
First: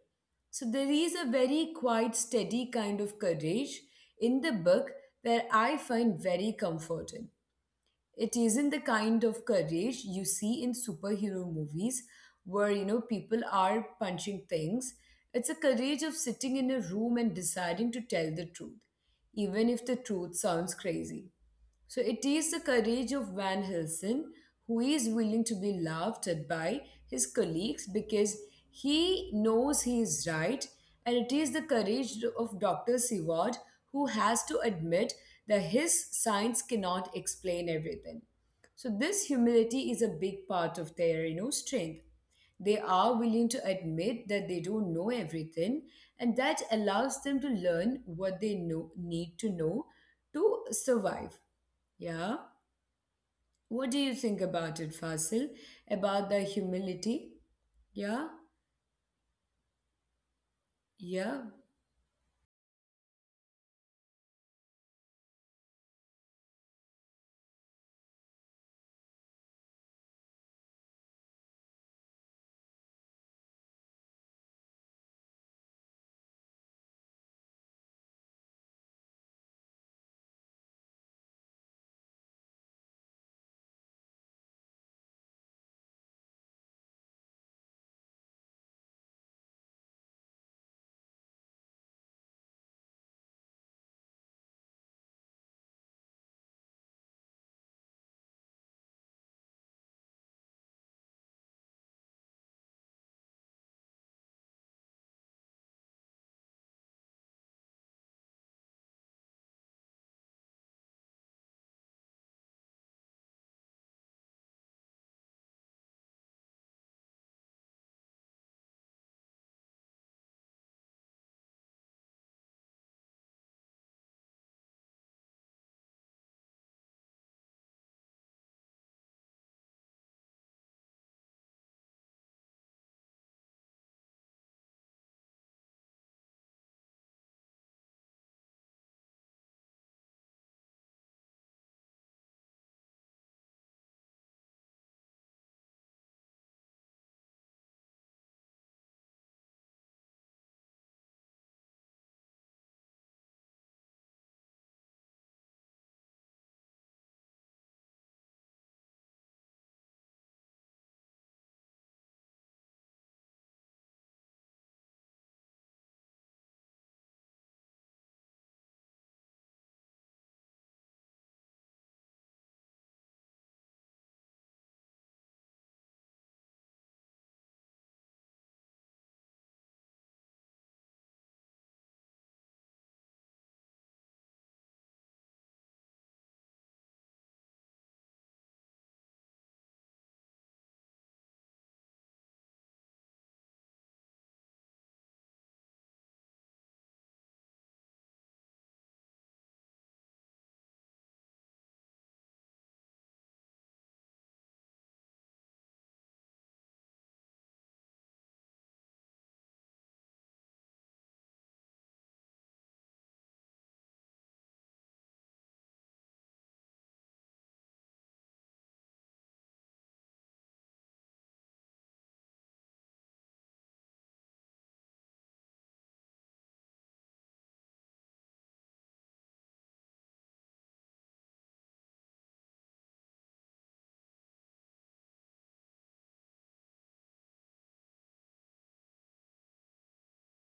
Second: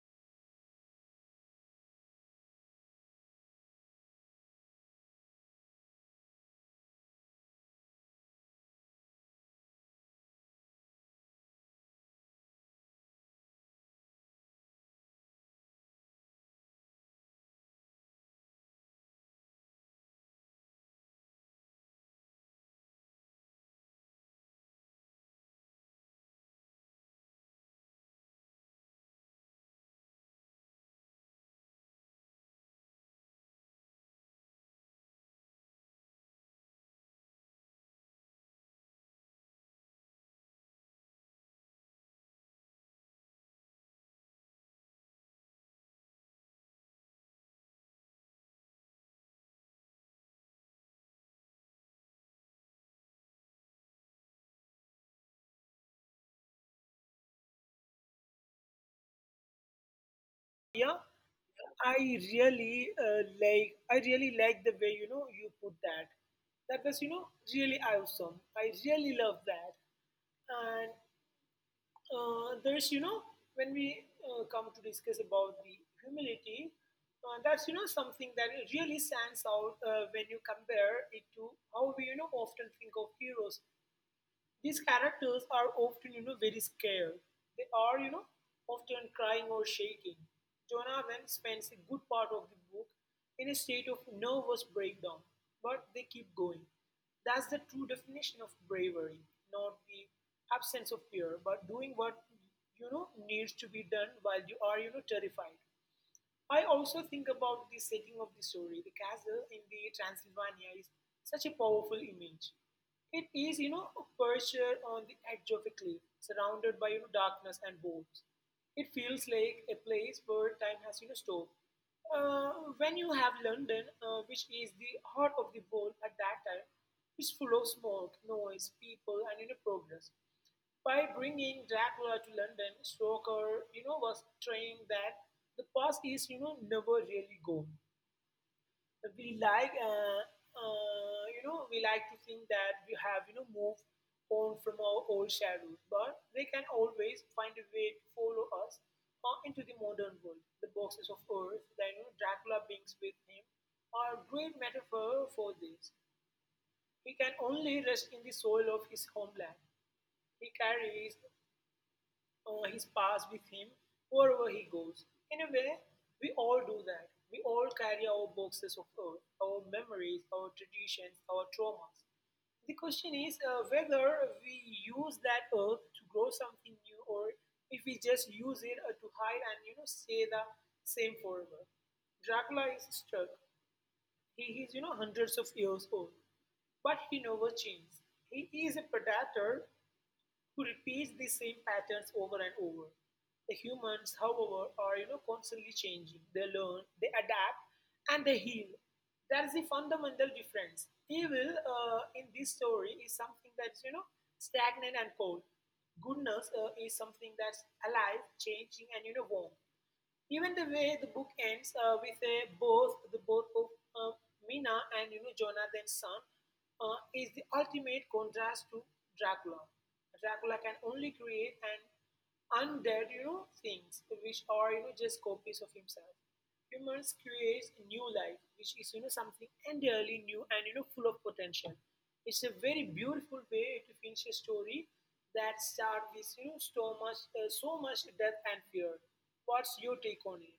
Speaker 1: So there is a very quiet, steady kind of courage in the book that I find very comforting. It isn't the kind of courage you see in superhero movies where you know people are punching things. It's a courage of sitting in a room and deciding to tell the truth even if the truth sounds crazy. So it is the courage of Van Helsing who is willing to be laughed at by his colleagues because he knows he is right, and it is the courage of Dr. Seward who has to admit that his science cannot explain everything. So this humility is a big part of their, you know, strength. They are willing to admit that they don't know everything, and that allows them to learn what they know, need to know to survive. Yeah. What do you think about it, Fasil? About the humility? Yeah.
Speaker 2: Yeah,
Speaker 1: Yeah.
Speaker 2: I really I really like the way you put that. That was really awesome. I really love that, and there's when we come to discuss about the humility that's something that really stands out when you compare it to how we often think of heroes. These characters are often, very scared. They are, often crying or shaking. Donovan spends a good part of the book in a state of nervous breakdown, but they keep going. That's the true definition of bravery, not the absence of fear, but doing what needs to be done while you are, terrified. I also think about the setting of the story. The castle in the Transylvania is such a powerful image. It is, a perched on the edge of a cliff, surrounded by, darkness and boats. It feels like a place where time has, stopped. When you have London, which is the heart of the world at that time, it's full of smoke, noise, people, and, progress. By bringing Dracula to London, Stoker, was saying that the past is, never really gone. We we like to think that we have, moved on from our old shadows, but they can always find a way to follow us into the modern world. The boxes of earth that, Dracula brings with him are a great metaphor for this. He can only rest in the soil of his homeland. He carries his past with him wherever he goes. In a way, we all do that. We all carry our boxes of earth, our memories, our traditions, our traumas. The question is whether we use that earth to grow something new or if we just use it to hide and say the same forever. Dracula is stuck. He is hundreds of years old, but he never changes. He is a predator who repeats the same patterns over and over. The humans, however, are constantly changing. They learn, they adapt, and they heal. That is the fundamental difference. Evil in this story is something that's stagnant and cold. Goodness is something that's alive, changing, and warm. Even the way the book ends with a both the both of uh, Mina and, Jonathan's son is the ultimate contrast to Dracula. Dracula can only create an undead things which are just copies of himself. Humans creates a new life, which is something entirely new and full of potential. It's a very beautiful way to finish a story that starts with so much so much death and fear. What's your take on it?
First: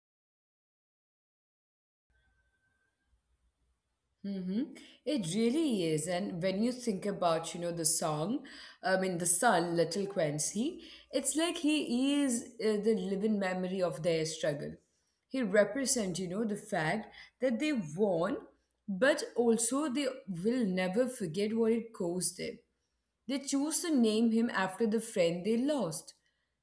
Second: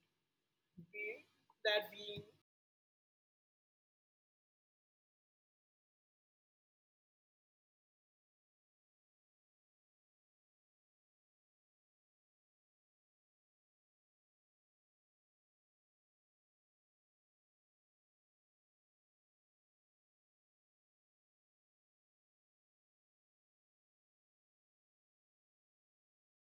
Speaker 2: Be, that being
Speaker 1: Mm-hmm. It really is. And when you think about, you know, the son, Little Quincy, it's like he is the living memory of their struggle. He represents, you know, the fact that they won, but also they will never forget what it cost them. They choose to name him after the friend they lost.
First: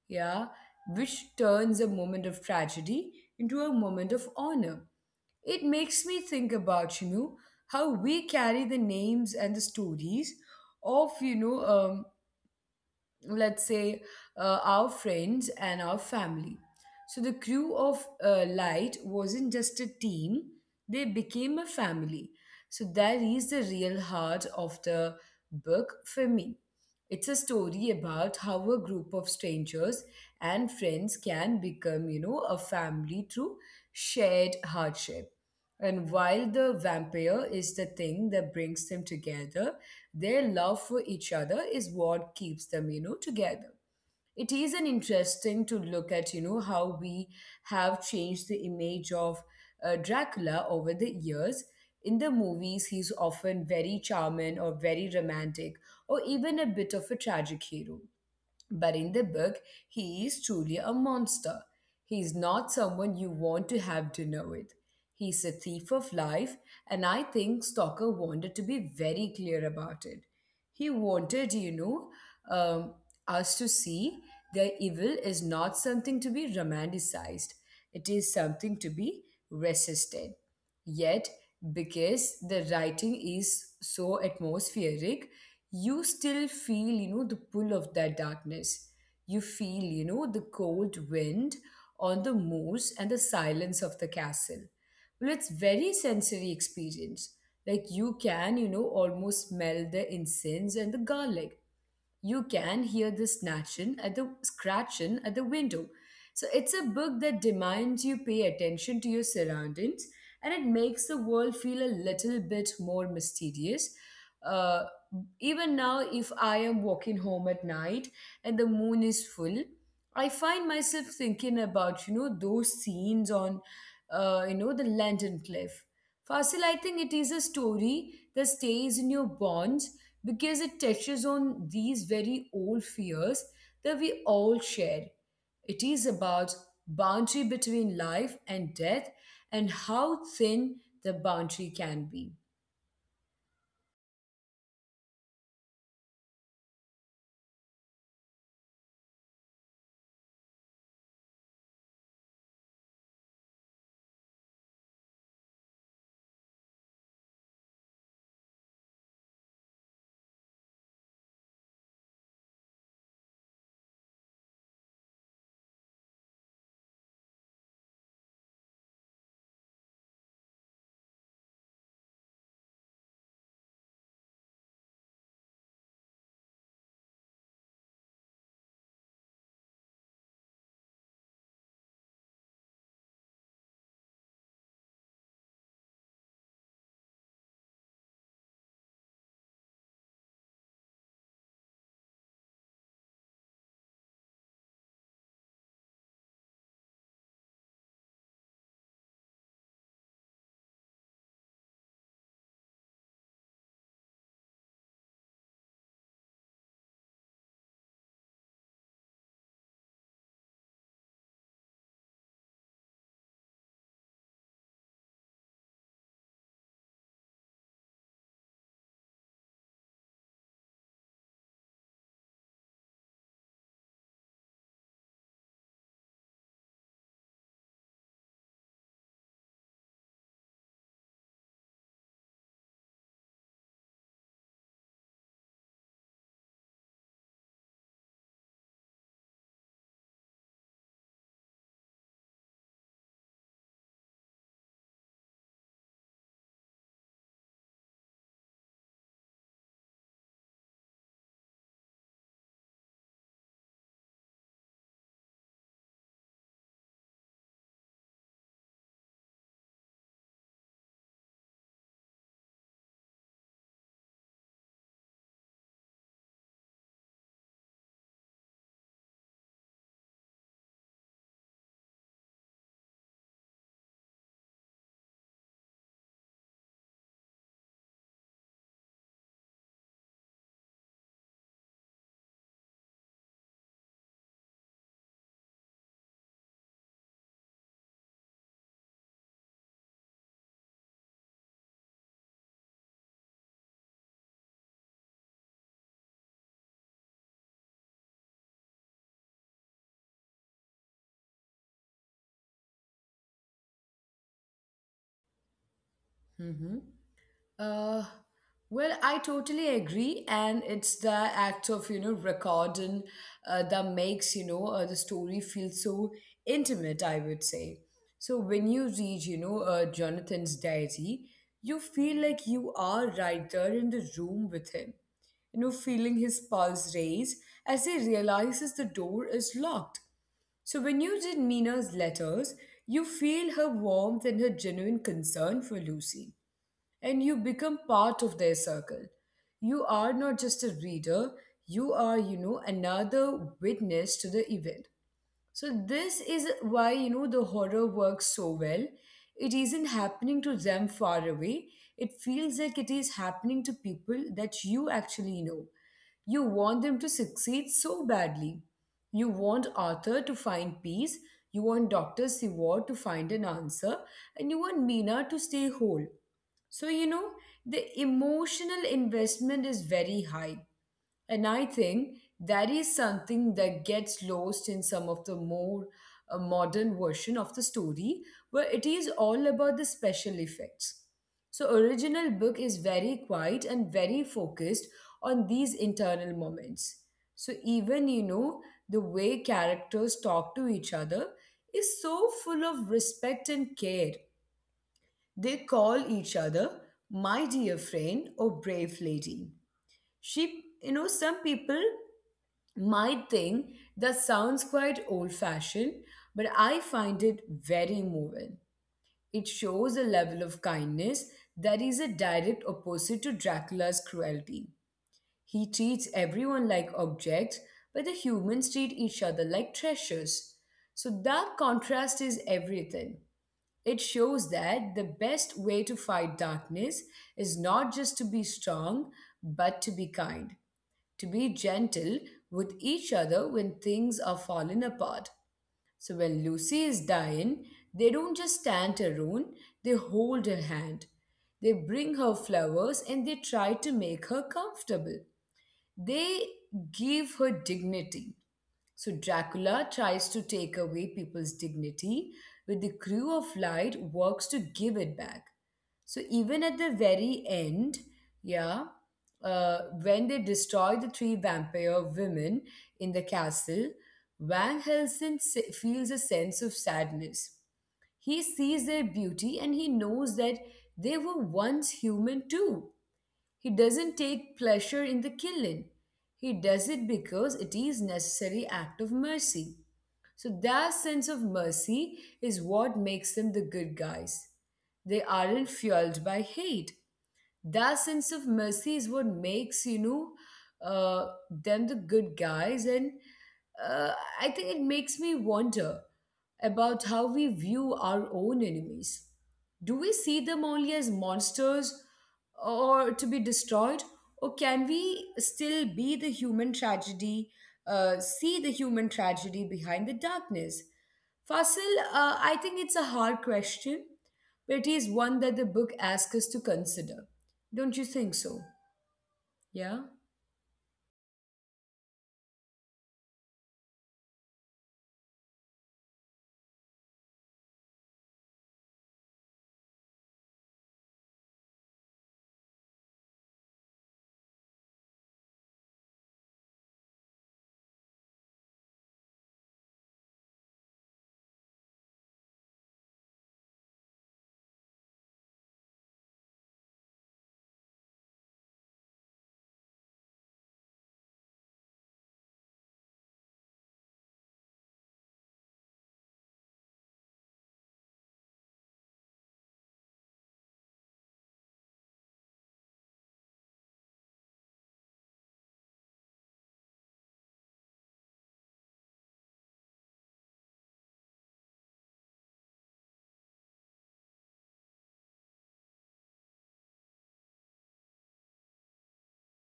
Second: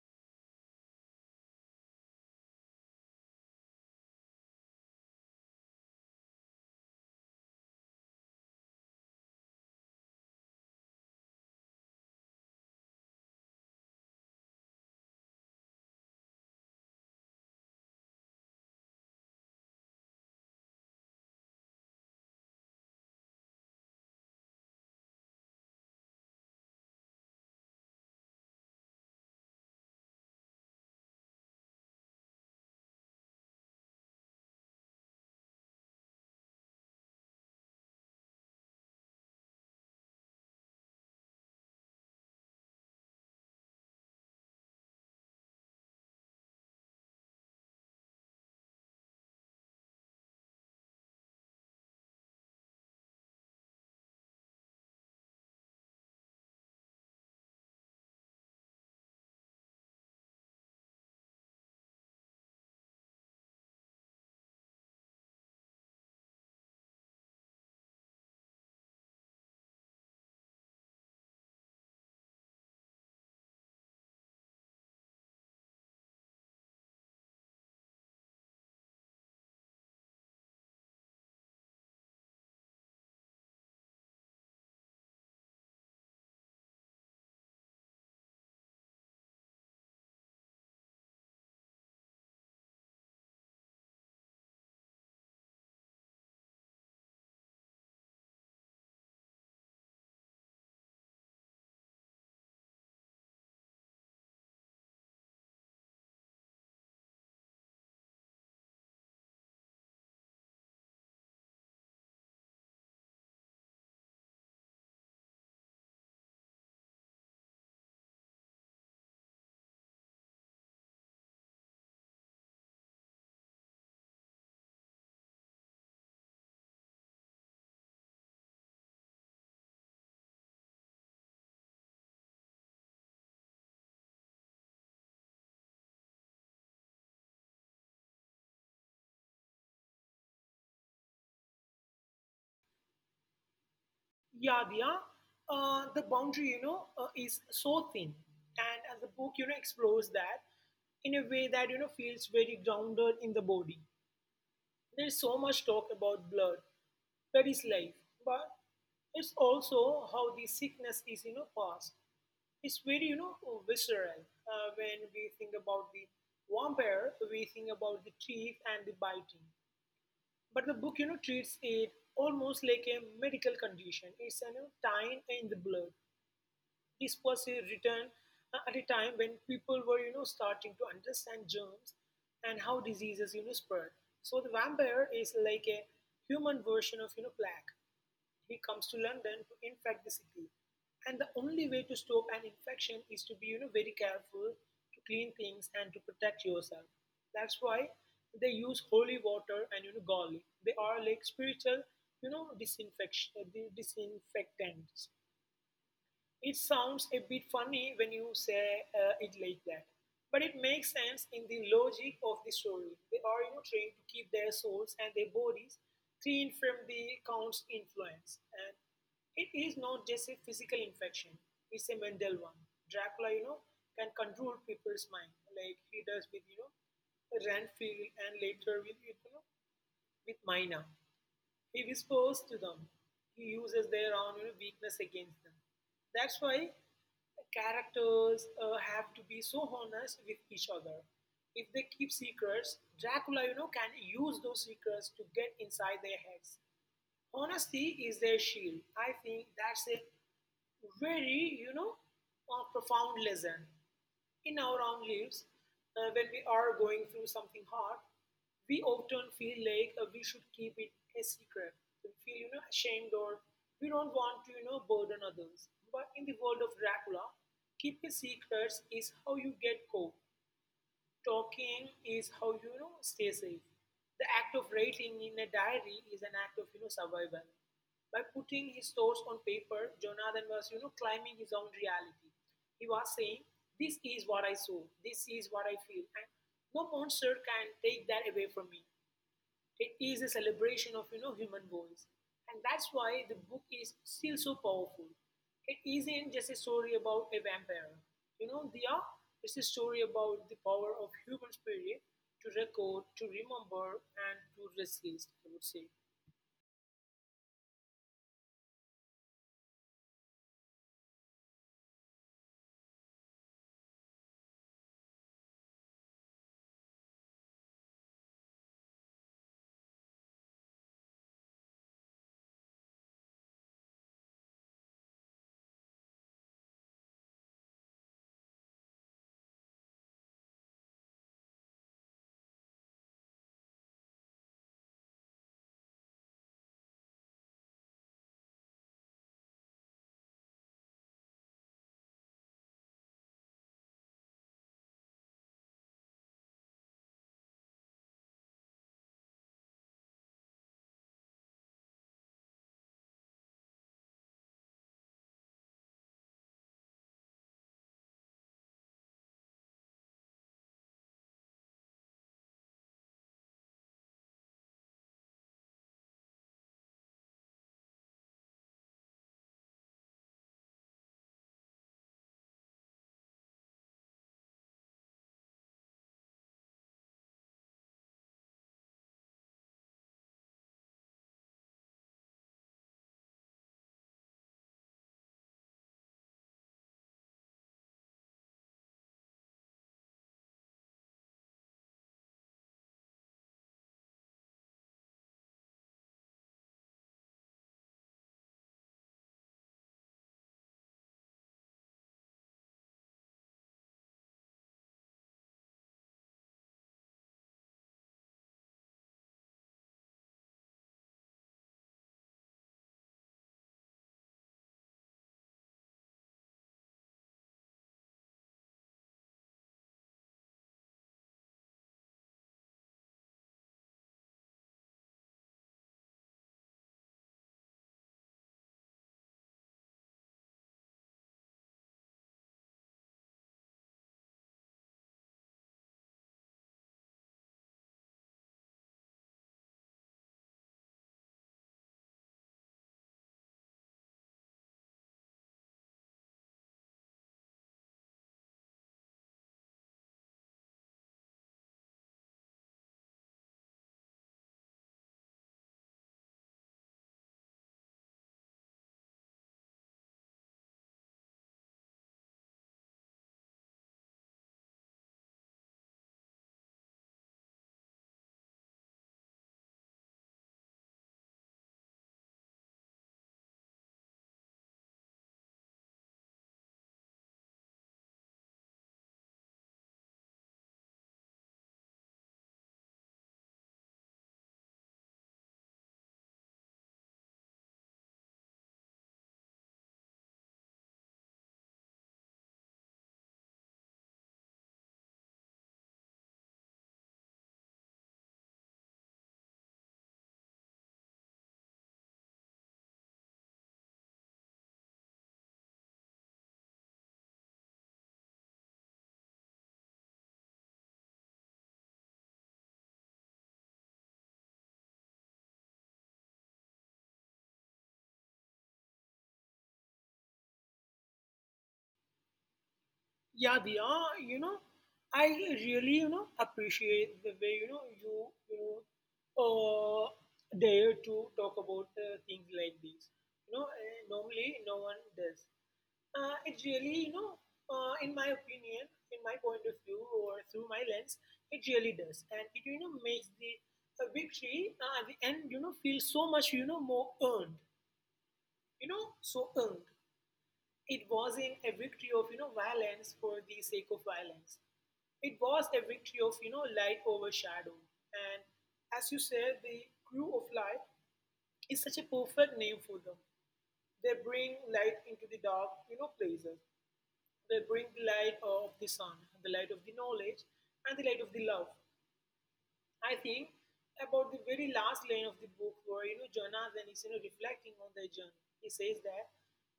Speaker 1: Yeah, which turns a moment of tragedy into a moment of honor. It makes me think about, you know, how we carry the names and the stories of, let's say, our friends and our family. So the crew of Light wasn't just a team, they became a family. So that is the real heart of the book for me. It's a story about how a group of strangers and friends can become, you know, a family through shared hardship. And while the vampire is the thing that brings them together, their love for each other is what keeps them, you know, together. It is an interesting to look at, you know, how we have changed the image of Dracula over the years. In the movies, he's often very charming or very romantic, or even a bit of a tragic hero. But in the book, he is truly a monster. He is not someone you want to have dinner with. He's a thief of life, and I think Stalker wanted to be very clear about it. He wanted, um, us to see that evil is not something to be romanticized, it is something to be resisted. Yet, because the writing is so atmospheric, you still feel you know the pull of that darkness. You feel you know the cold wind on the moors and the silence of the castle. Well, it's very sensory experience. Like, you can you know almost smell the incense and the garlic. You can hear the scratching at the window. So it's a book that demands you pay attention to your surroundings and it makes the world feel a little bit more mysterious. Uh, Even now, if I am walking home at night and the moon is full, I find myself thinking about, you know, those scenes on, the London cliff. Fasil, I think it is a story that stays in your bones because it touches on these very old fears that we all share. It is about boundary between life and death and how thin the boundary can be.
Speaker 2: Yadia, the boundary is so thin, and as the book explores that in a way that feels very grounded in the body. There's so much talk about blood. That is life. But it's also how the sickness is, passed. It's very, visceral. When we think about the vampire, we think about the teeth and the biting. But the book, treats it almost like a medical condition. It's, time in the blood. This was written at a time when people were, starting to understand germs and how diseases, spread. So the vampire is like a human version of, plague. He comes to London to infect the city, and the only way to stop an infection is to be, very careful to clean things and to protect yourself. That's why they use holy water and garlic. They are like spiritual, you know, disinfection, disinfectants. It sounds a bit funny when you say it like that, but it makes sense in the logic of the story. They are trained to keep their souls and their bodies clean from the count's influence. And it is not just a physical infection, it's a mental one. Dracula, can control people's mind like he does with, Renfield and later with Mina. He whispers to them. He uses their own weakness against them. That's why characters have to be so honest with each other. If they keep secrets, Dracula, can use those secrets to get inside their heads. Honesty is their shield. I think that's a very, a profound lesson. In our own lives, when we are going through something hard, we often feel like we should keep it a secret. We feel, ashamed or we don't want to, burden others. But in the world of Dracula, keeping secrets is how you get caught. Talking is how stay safe. The act of writing in a diary is an act of survival. By putting his thoughts on paper, Jonathan was climbing his own reality. He was saying, "This is what I saw. This is what I feel, and no monster can take that away from me." It is a celebration of human voice, and that's why the book is still so powerful. It isn't just a story about a vampire. You know, Dia, it's a story about the power of human spirit to record, to remember, and to resist. I would say,
Speaker 1: Mhm. Uh, well, I totally agree, and it's the act of you know recording that makes you know the story feel so intimate. I would say, so when you read Jonathan's diary, you feel like you are right there in the room with him, you know, feeling his pulse raise as he realizes the door is locked. So when you read Mina's letters, you feel her warmth and her genuine concern for Lucy and you become part of their circle. You are not just a reader, you are, another witness to the event. This is why, the horror works so well. It isn't happening to them far away, it feels like it is happening to people that you actually know. You want them to succeed so badly. You want Arthur to find peace, you want Dr. Seward to find an answer, and you want Mina to stay whole. So, you know, the emotional investment is very high. And I think that is something that gets lost in some of the more modern version of the story, where it is all about the special effects. So, original book is very quiet and very focused on these internal moments. So, even, the way characters talk to each other is so full of respect and care. They call each other my dear friend or brave lady. She, some people might think that sounds quite old fashioned, but I find it very moving. It shows a level of kindness that is a direct opposite to Dracula's cruelty. He treats everyone like objects, but the humans treat each other like treasures. So that contrast is everything. It shows that the best way to fight darkness is not just to be strong, but to be kind, to be gentle with each other when things are falling apart. So when Lucy is dying, they don't just stand her own, they hold her hand. They bring her flowers and they try to make her comfortable. They give her dignity. So Dracula tries to take away people's dignity, but the crew of light works to give it back. So even at the very end, yeah, when they destroy the three vampire women in the castle, Van Helsing feels a sense of sadness. He sees their beauty and he knows that they were once human too. He doesn't take pleasure in the killing. He does it because it is necessary act of mercy. So that sense of mercy is what makes them the good guys. They aren't fueled by hate. That sense of mercy is what makes, them the good guys. And uh, I think it makes me wonder about how we view our own enemies. Do we see them only as monsters or to be destroyed? Or can we still be the human tragedy, see the human tragedy behind the darkness? Fasil, I think it's a hard question, but it is one that the book asks us to consider. Don't you think so? Yeah.
Speaker 2: yeah, Dia, you know, I really appreciate the way you know you you know uh, dare to talk about things like this. You know, normally no one does. It really, in my opinion, in my point of view, or through my lens, it really does, and it makes the victory at the end, feel so much, more earned, so earned. It wasn't a victory of violence for the sake of violence. It was a victory of light over shadow, and as you said, the crew of light is such a perfect name for them. They bring light into the dark, places. They bring the light of the sun, the light of the knowledge, and the light of the love. I think about the very last line of the book where Jonathan is reflecting on their journey. He says that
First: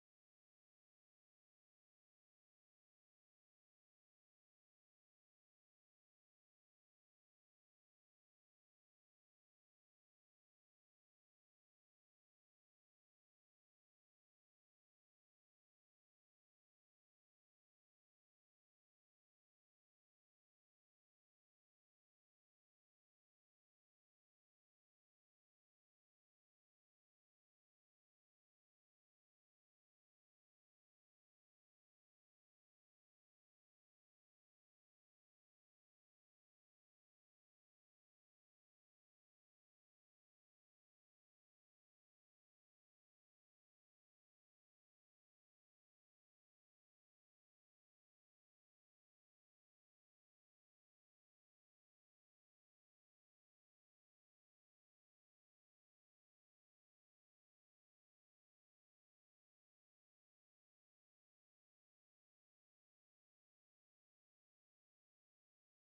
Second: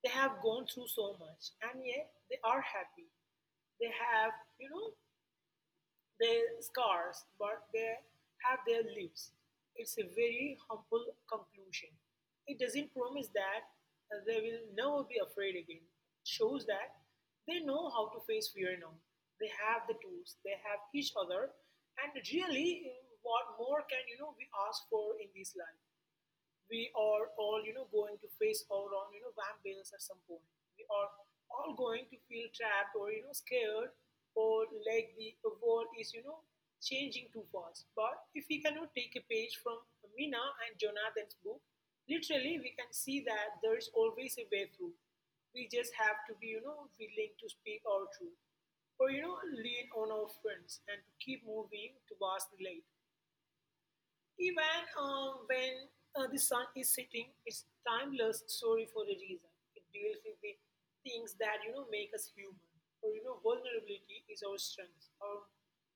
Speaker 2: they have gone through so much and yet they are happy. They have, you know, their scars, but they have their lives. It's a very humble conclusion. It doesn't promise that they will never be afraid again. It shows that they know how to face fear now. They have the tools, they have each other, and really, what more can we ask for in this life? We are all going to face our own vampires at some point. We are all going to feel trapped or scared or like the world is changing too fast. But if we cannot take a page from Mina and Jonathan's book, literally, we can see that there is always a way through. We just have to be willing to speak our truth or lean on our friends and to keep moving towards the light, even when the sun is setting. It's timeless story for a reason. It deals with the things that make us human. Or you know, vulnerability is our strength. Our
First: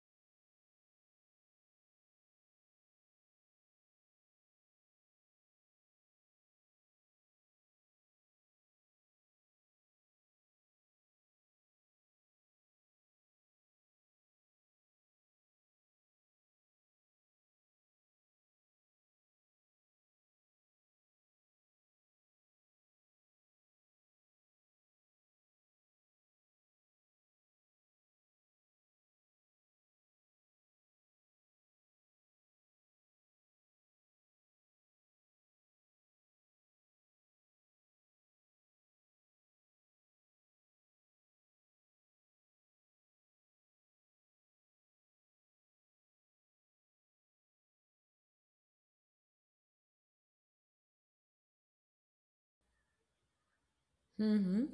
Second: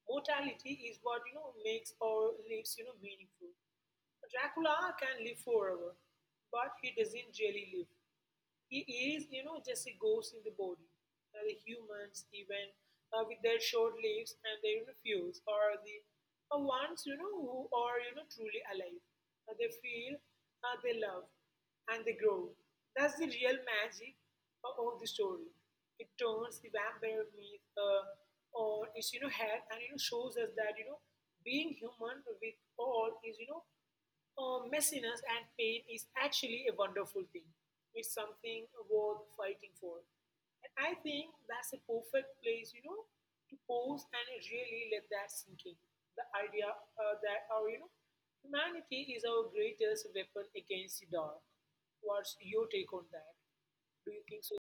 Speaker 2: mortality is what makes our lives meaningful. Dracula can live forever, but he doesn't really live. He is, just a ghost in the body. The humans, even with their short lives and their refuse, are the ones, who are, truly alive. They feel, they love, and they grow. That's the real magic of the story. It turns the vampire myth on its, head and, shows us that, being human with all is, messiness and pain is actually a wonderful thing. It's something worth fighting for. And I think that's a perfect place, to pause and really let that sink in. The idea that our, humanity is our greatest weapon against the dark. What's your take on that? Do you think so?
Speaker 1: Hmm.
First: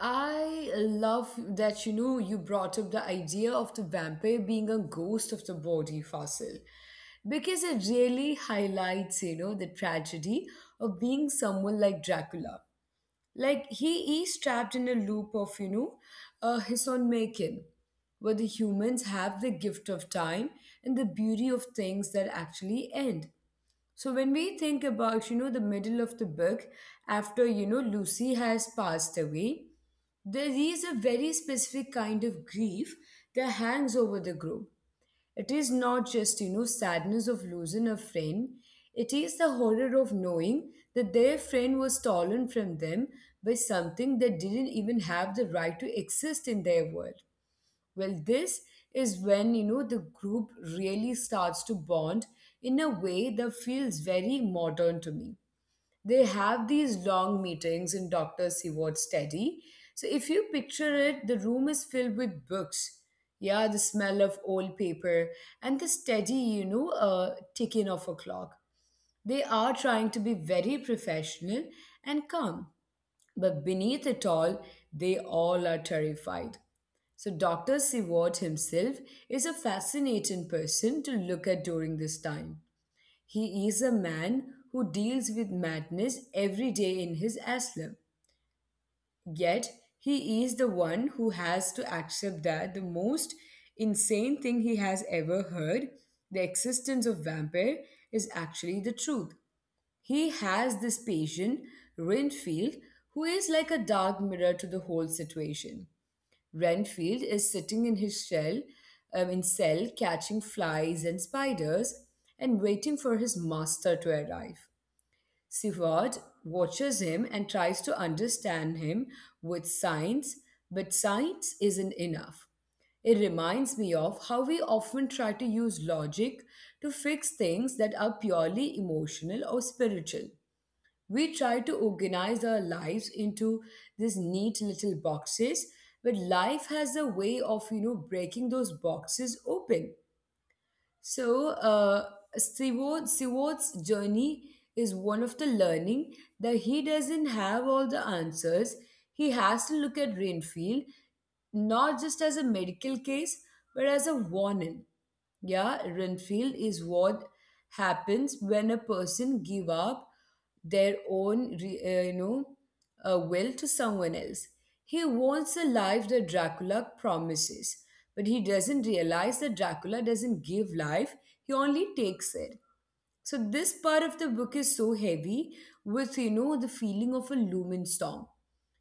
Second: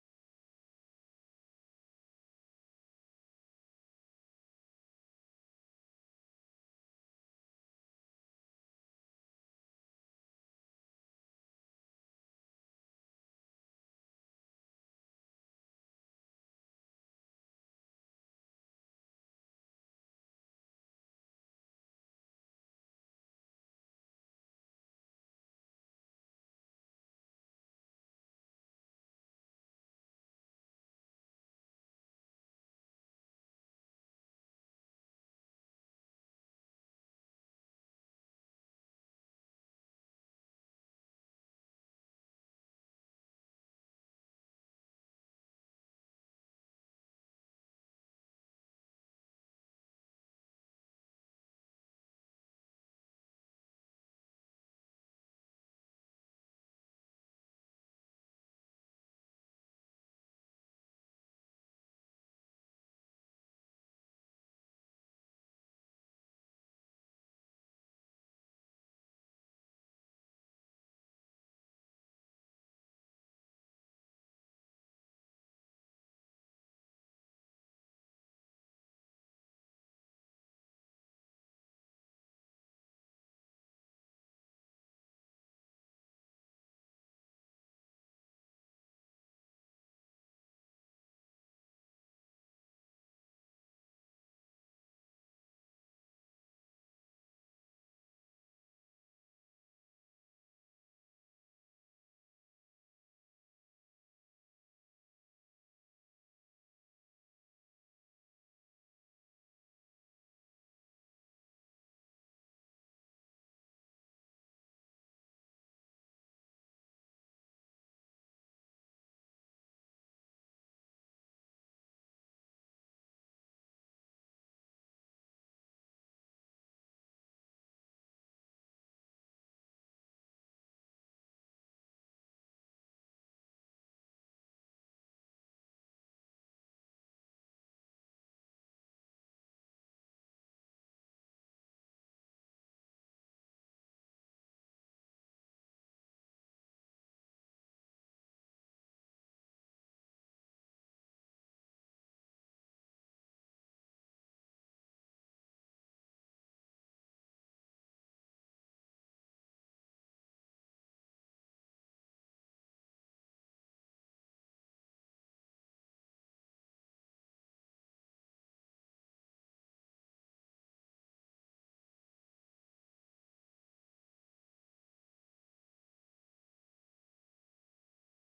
Speaker 1: I love that you brought up the idea of the vampire being a ghost of the body, fossil, because it really highlights, the tragedy of being someone like Dracula. Like he is trapped in a loop of, his own making, where the humans have the gift of time and the beauty of things that actually end. So when we think about, the middle of the book after, Lucy has passed away, there is a very specific kind of grief that hangs over the group. It is not just, sadness of losing a friend. It is the horror of knowing that their friend was stolen from them by something that didn't even have the right to exist in their world. Well, this is when the group really starts to bond in a way that feels very modern to me. They have these long meetings in Dr. Seward's study. So if you picture it, the room is filled with books. Yeah, the smell of old paper and the steady, ticking of a clock. They are trying to be very professional and calm, but beneath it all, they all are terrified. So, Dr. Seward himself is a fascinating person to look at during this time. He is a man who deals with madness every day in his asylum. Yet, he is the one who has to accept that the most insane thing he has ever heard, the existence of vampire, is actually the truth. He has this patient, Renfield, who is like a dark mirror to the whole situation. Renfield is sitting in his shell, in cell, catching flies and spiders and waiting for his master to arrive. Sivard watches him and tries to understand him with science, but science isn't enough. It reminds me of how we often try to use logic to fix things that are purely emotional or spiritual. We try to organize our lives into these neat little boxes, but life has a way of, breaking those boxes open. So, Seward's journey is one of the learning that he doesn't have all the answers. He has to look at Rainfield not just as a medical case, but as a warning. Yeah, Renfield is what happens when a person give up their own will to someone else. He wants a life that Dracula promises, but he doesn't realize that Dracula doesn't give life, he only takes it. So, this part of the book is so heavy with, the feeling of a lumen storm.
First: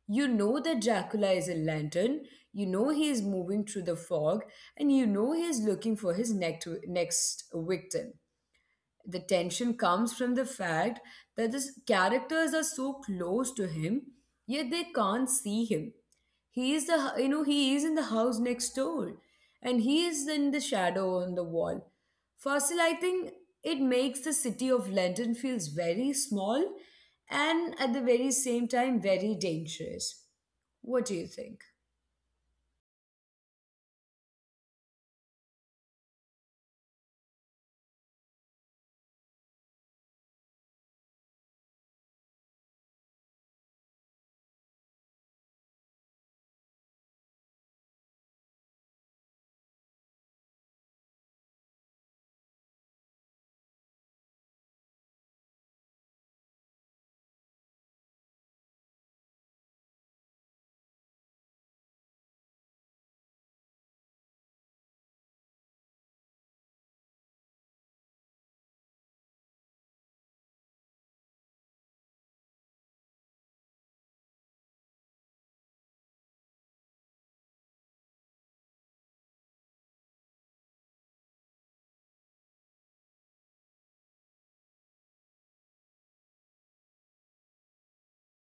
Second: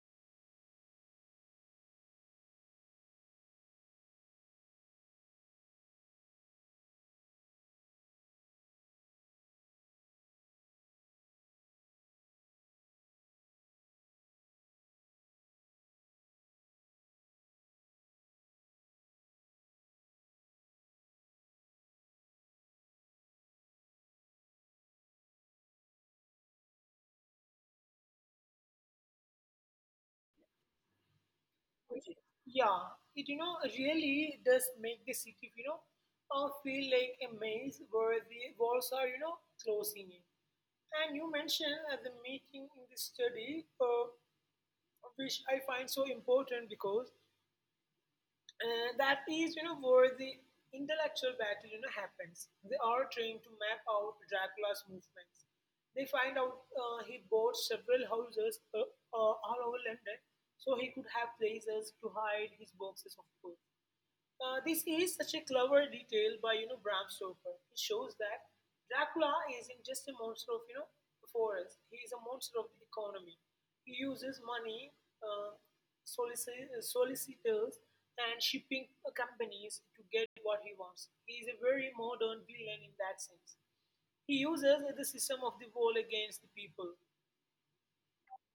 Speaker 1: You know that Dracula is a lantern, you know he is moving through the fog, and you know he is looking for his next victim. The tension comes from the fact that the characters are so close to him yet they can't see him. He is the you know he is in the house next door and he is in the shadow on the wall. Fossil, I think it makes the city of London feels very small and at the very same time very dangerous. What do you think?
Speaker 2: Okay. Yeah, it really does make the city feel like a maze where the walls are closing in. And you mentioned at the meeting in this study, which I find so important because that is, where the intellectual battle, happens. They are trying to map out Dracula's movements. They find out he bought several houses all over London, so he could have places to hide his boxes of books. This is such a clever detail by Bram Stoker. It shows that Dracula isn't just a monster of the forest. He is a monster of the economy. He uses money, uh, solicitors, and shipping companies to get what he wants. He is a very modern villain in that sense. He uses the system of the world against the people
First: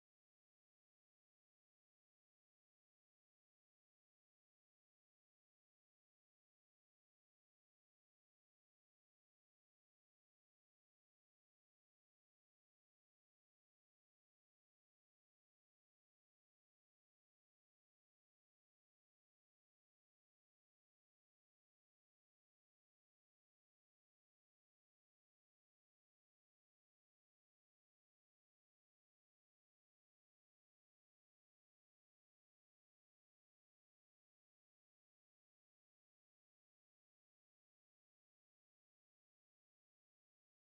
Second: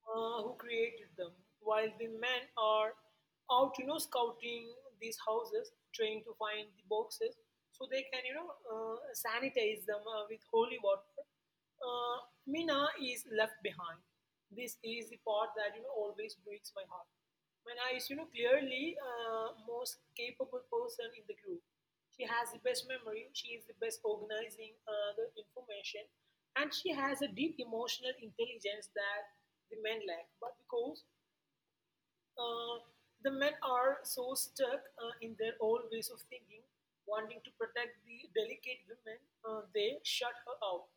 Speaker 2: who created them, while the men are out, scouting these houses, trying to find the boxes, so they can, sanitize them with holy water. Uh, Mina is left behind. This is the part that, always breaks my heart. Mina is, clearly most capable person in the group. She has the best memory, she is the best organizing the information, and she has a deep emotional intelligence that the men lack. But because uh, the men are so stuck in their old ways of thinking, wanting to protect the delicate women, they shut her out.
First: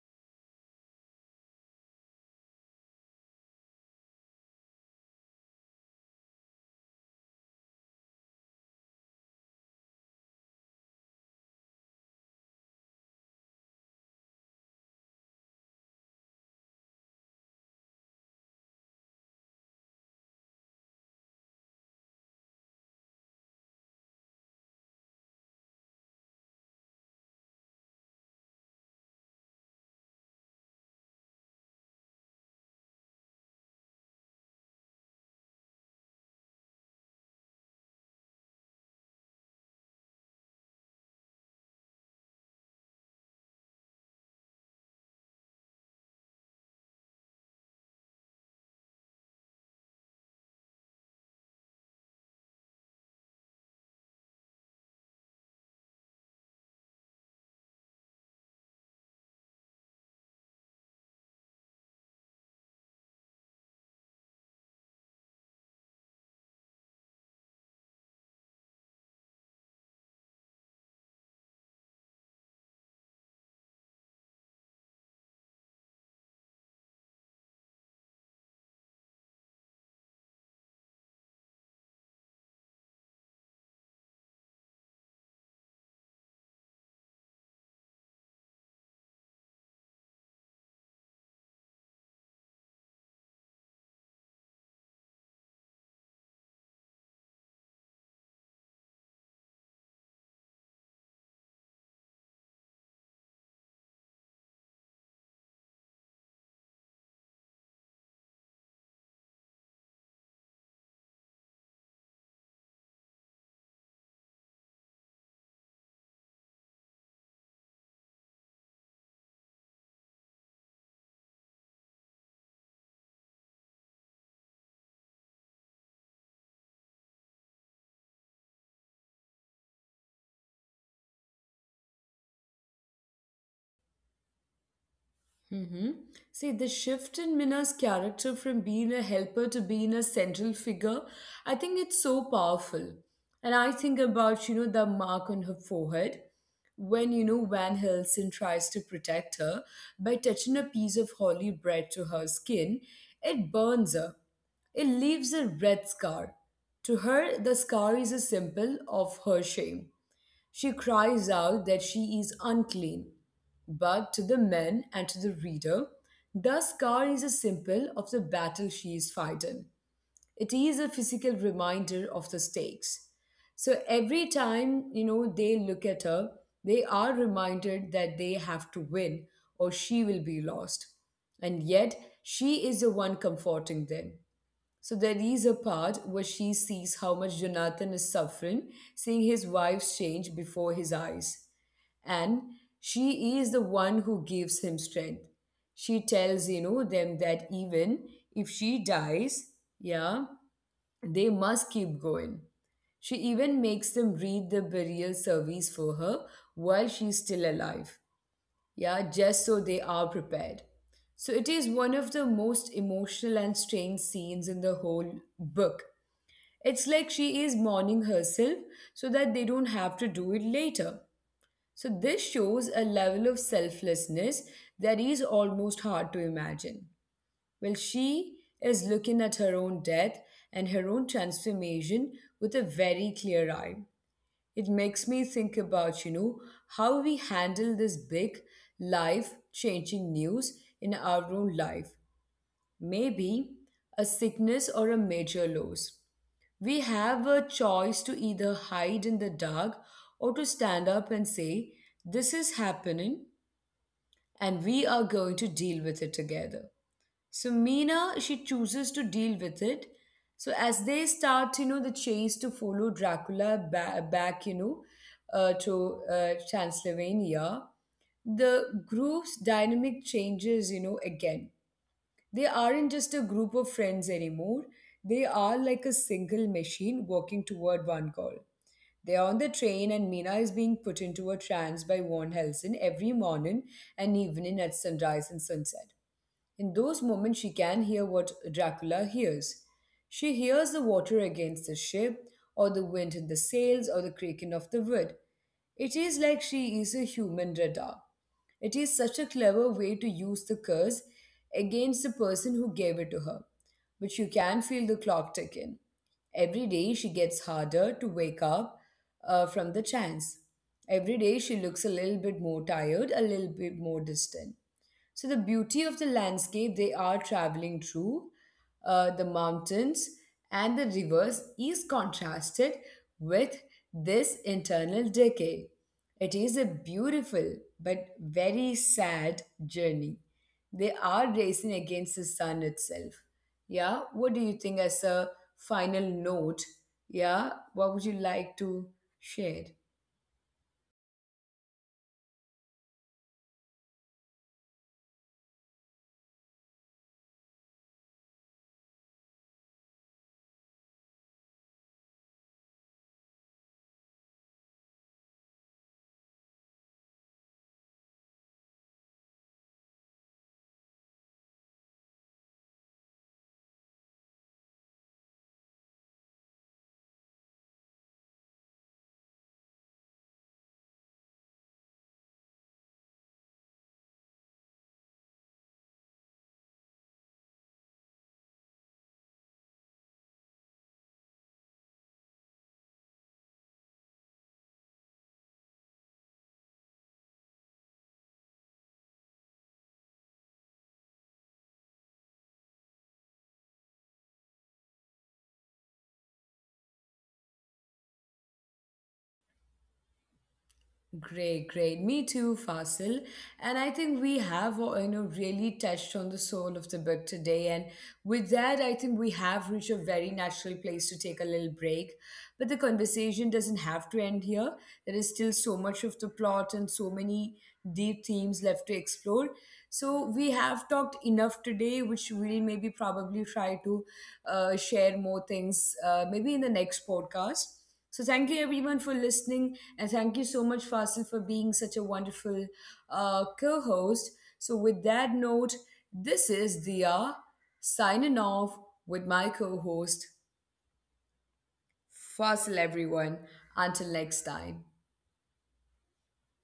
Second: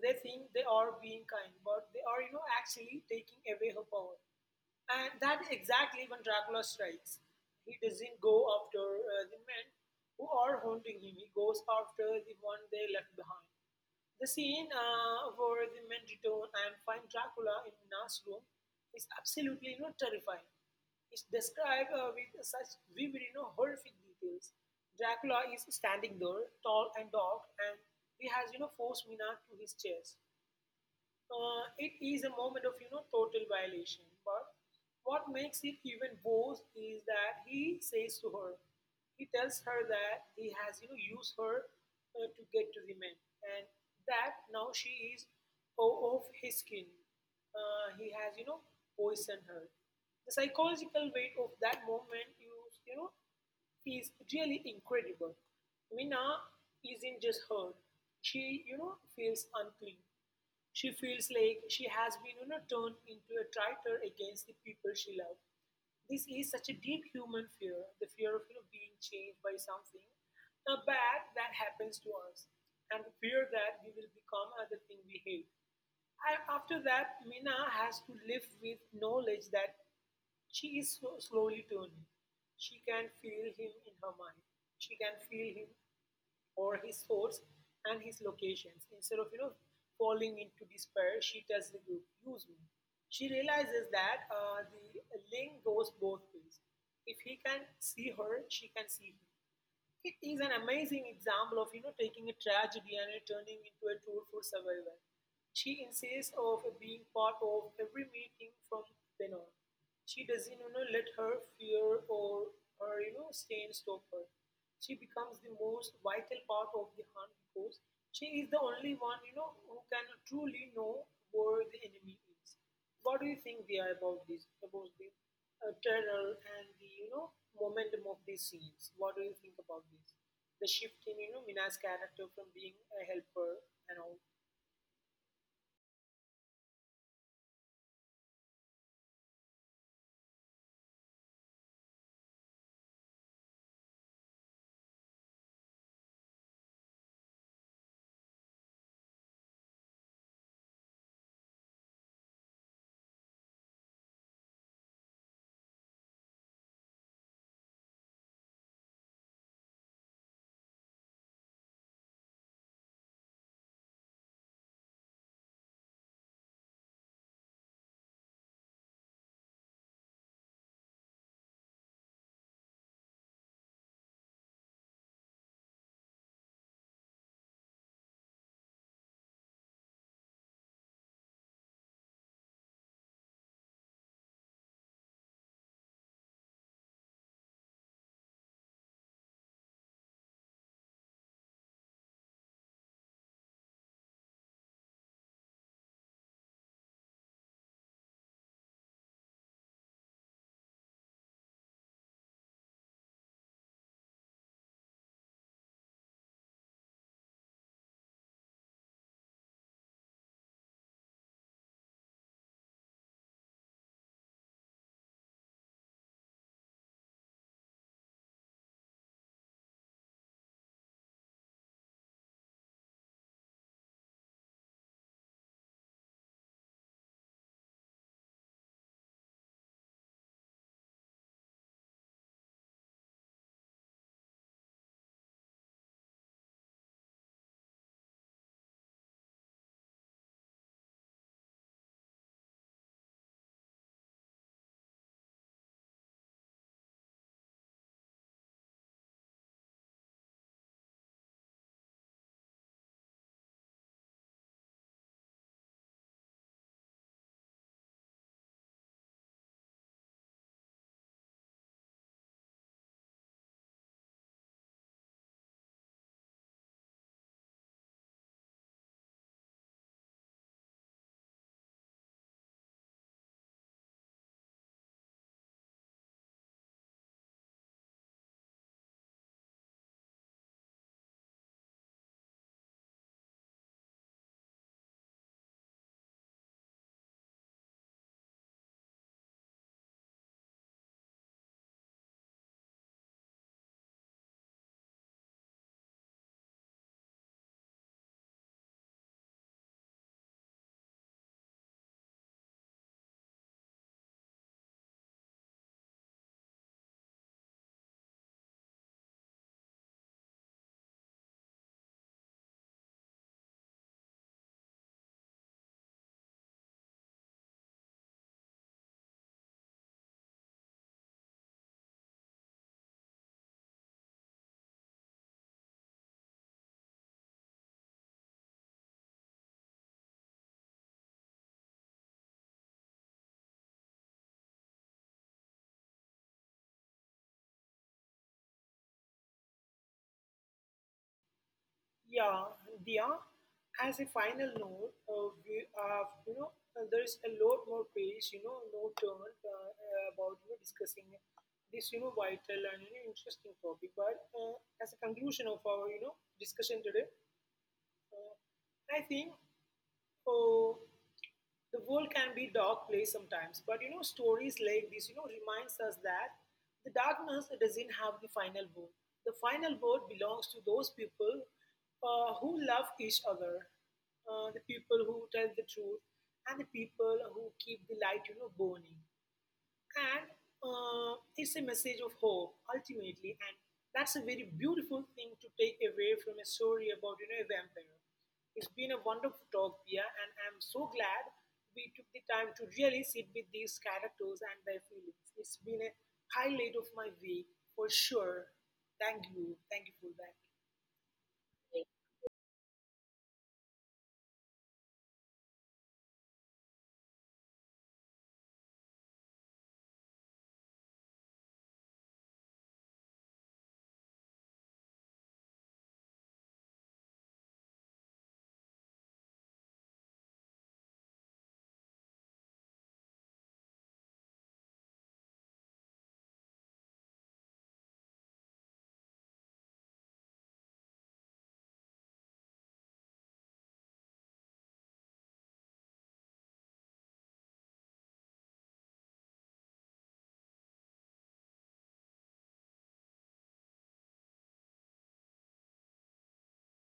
Speaker 2: They think they are being kind, but they are, actually taking away her power. And that is exactly when Dracula strikes. He doesn't go after the men who are haunting him, he goes after the one they left behind. The scene where the men return and find Dracula in Nina's room is absolutely terrifying. It's described with such vivid, horrific details. Dracula is standing there, tall and dark, and he has, forced Mina to his chest. It is a moment of total violation. But what makes it even worse is that he says to her, he tells her that he has used her to get to the men, and that now she is of his skin. He has poisoned her. The psychological weight of that moment, you know, is really incredible. Mina isn't just hurt; she feels unclean. She feels like she has been, turned into a traitor against the people she loved. This is such a deep human fear, the fear of being changed by something bad that happens to us, and the fear that we will become the thing we hate. And after that, Mina has to live with knowledge that she is so slowly turning. She can feel him in her mind. She can feel him or his thoughts and his locations. Instead of falling into despair, she tells the group, "Use me." She realizes that the link goes both ways. If he can see her, she can see him. It is an amazing example of taking a tragedy and turning into a tool for survival. She insists of being part of every meeting from then on. She doesn't let her fear or her stain stop her. She becomes the most vital part of the hunt because she is the only one who can truly know where the enemy is. What do you think, Dia, about this, about the trailer and the momentum of these scenes? What do you think about this? The shift in Mina's character from being a helper and all.
Speaker 1: Mm-hmm. See, the shift in Minna's character from being a helper to being a central figure, I think it's so powerful. And I think about, the mark on her forehead. When, Van Helsing tries to protect her by touching a piece of holy bread to her skin, it burns her. It leaves a red scar. To her, the scar is a symbol of her shame. She cries out that she is unclean. But to the men and to the reader, the scar is a symbol of the battle she is fighting. It is a physical reminder of the stakes. So every time, they look at her, they are reminded that they have to win or she will be lost. And yet, she is the one comforting them. So there is a part where she sees how much Jonathan is suffering, seeing his wife's change before his eyes. And she is the one who gives him strength. She tells, them that even if she dies, yeah, they must keep going. She even makes them read the burial service for her while she's still alive. Yeah, just so they are prepared. So it is one of the most emotional and strange scenes in the whole book. It's like she is mourning herself so that they don't have to do it later. So, this shows a level of selflessness that is almost hard to imagine. Well, she is looking at her own death and her own transformation with a very clear eye. It makes me think about, how we handle this big life changing news in our own life, maybe a sickness or a major loss. We have a choice to either hide in the dark or to stand up and say, this is happening and we are going to deal with it together. So Mina, she chooses to deal with it. So as they start, the chase to follow Dracula back, to Transylvania, the group's dynamic changes, again. They aren't just a group of friends anymore. They are like a single machine working toward one goal. They're on the train, and Mina is being put into a trance by Von Helsing every morning and evening at sunrise and sunset. In those moments, she can hear what Dracula hears. She hears the water against the ship, or the wind in the sails, or the creaking of the wood. It is like she is a human radar. It is such a clever way to use the curse against the person who gave it to her. But you can feel the clock ticking. Every day she gets harder to wake up from the trance. Every day she looks a little bit more tired, a little bit more distant. So, the beauty of the landscape they are traveling through, the mountains and the rivers, is contrasted with this internal decay. It is a beautiful but very sad journey. They are racing against the sun itself. Yeah, what do you think as a final note? Yeah, what would you like to share?
Speaker 2: Yeah, Dia. As a final note, we have there is a lot more page no turn about discussing this vital and interesting topic. But as a conclusion of our discussion today. Uh, I think oh, the world can be dark place sometimes. But you know, stories like this, reminds us that the darkness doesn't have the final word. The final word belongs to those people who love each other, the people who tell the truth, and the people who keep the light, burning. And it's a message of hope, ultimately. And that's a very beautiful thing to take away from a story about, a vampire. It's been a wonderful talk, Pia, and I'm so glad we took the time to really sit with these characters and their feelings. It's been a highlight of my week for sure. Thank you. Thank you for that.
Speaker 1: Great, great. Me too, Fasil. And I think we have, really touched on the soul of the book today. And with that, I think we have reached a very natural place to take a little break. But the conversation doesn't have to end here. There is still so much of the plot and so many deep themes left to explore. So we have talked enough today, which we'll maybe probably try to share more things maybe in the next podcast. So thank you everyone for listening, and thank you so much, Fasil, for being such a wonderful co-host. So with that note, this is Dia signing off with my co-host Fuzzle, everyone. Until next time.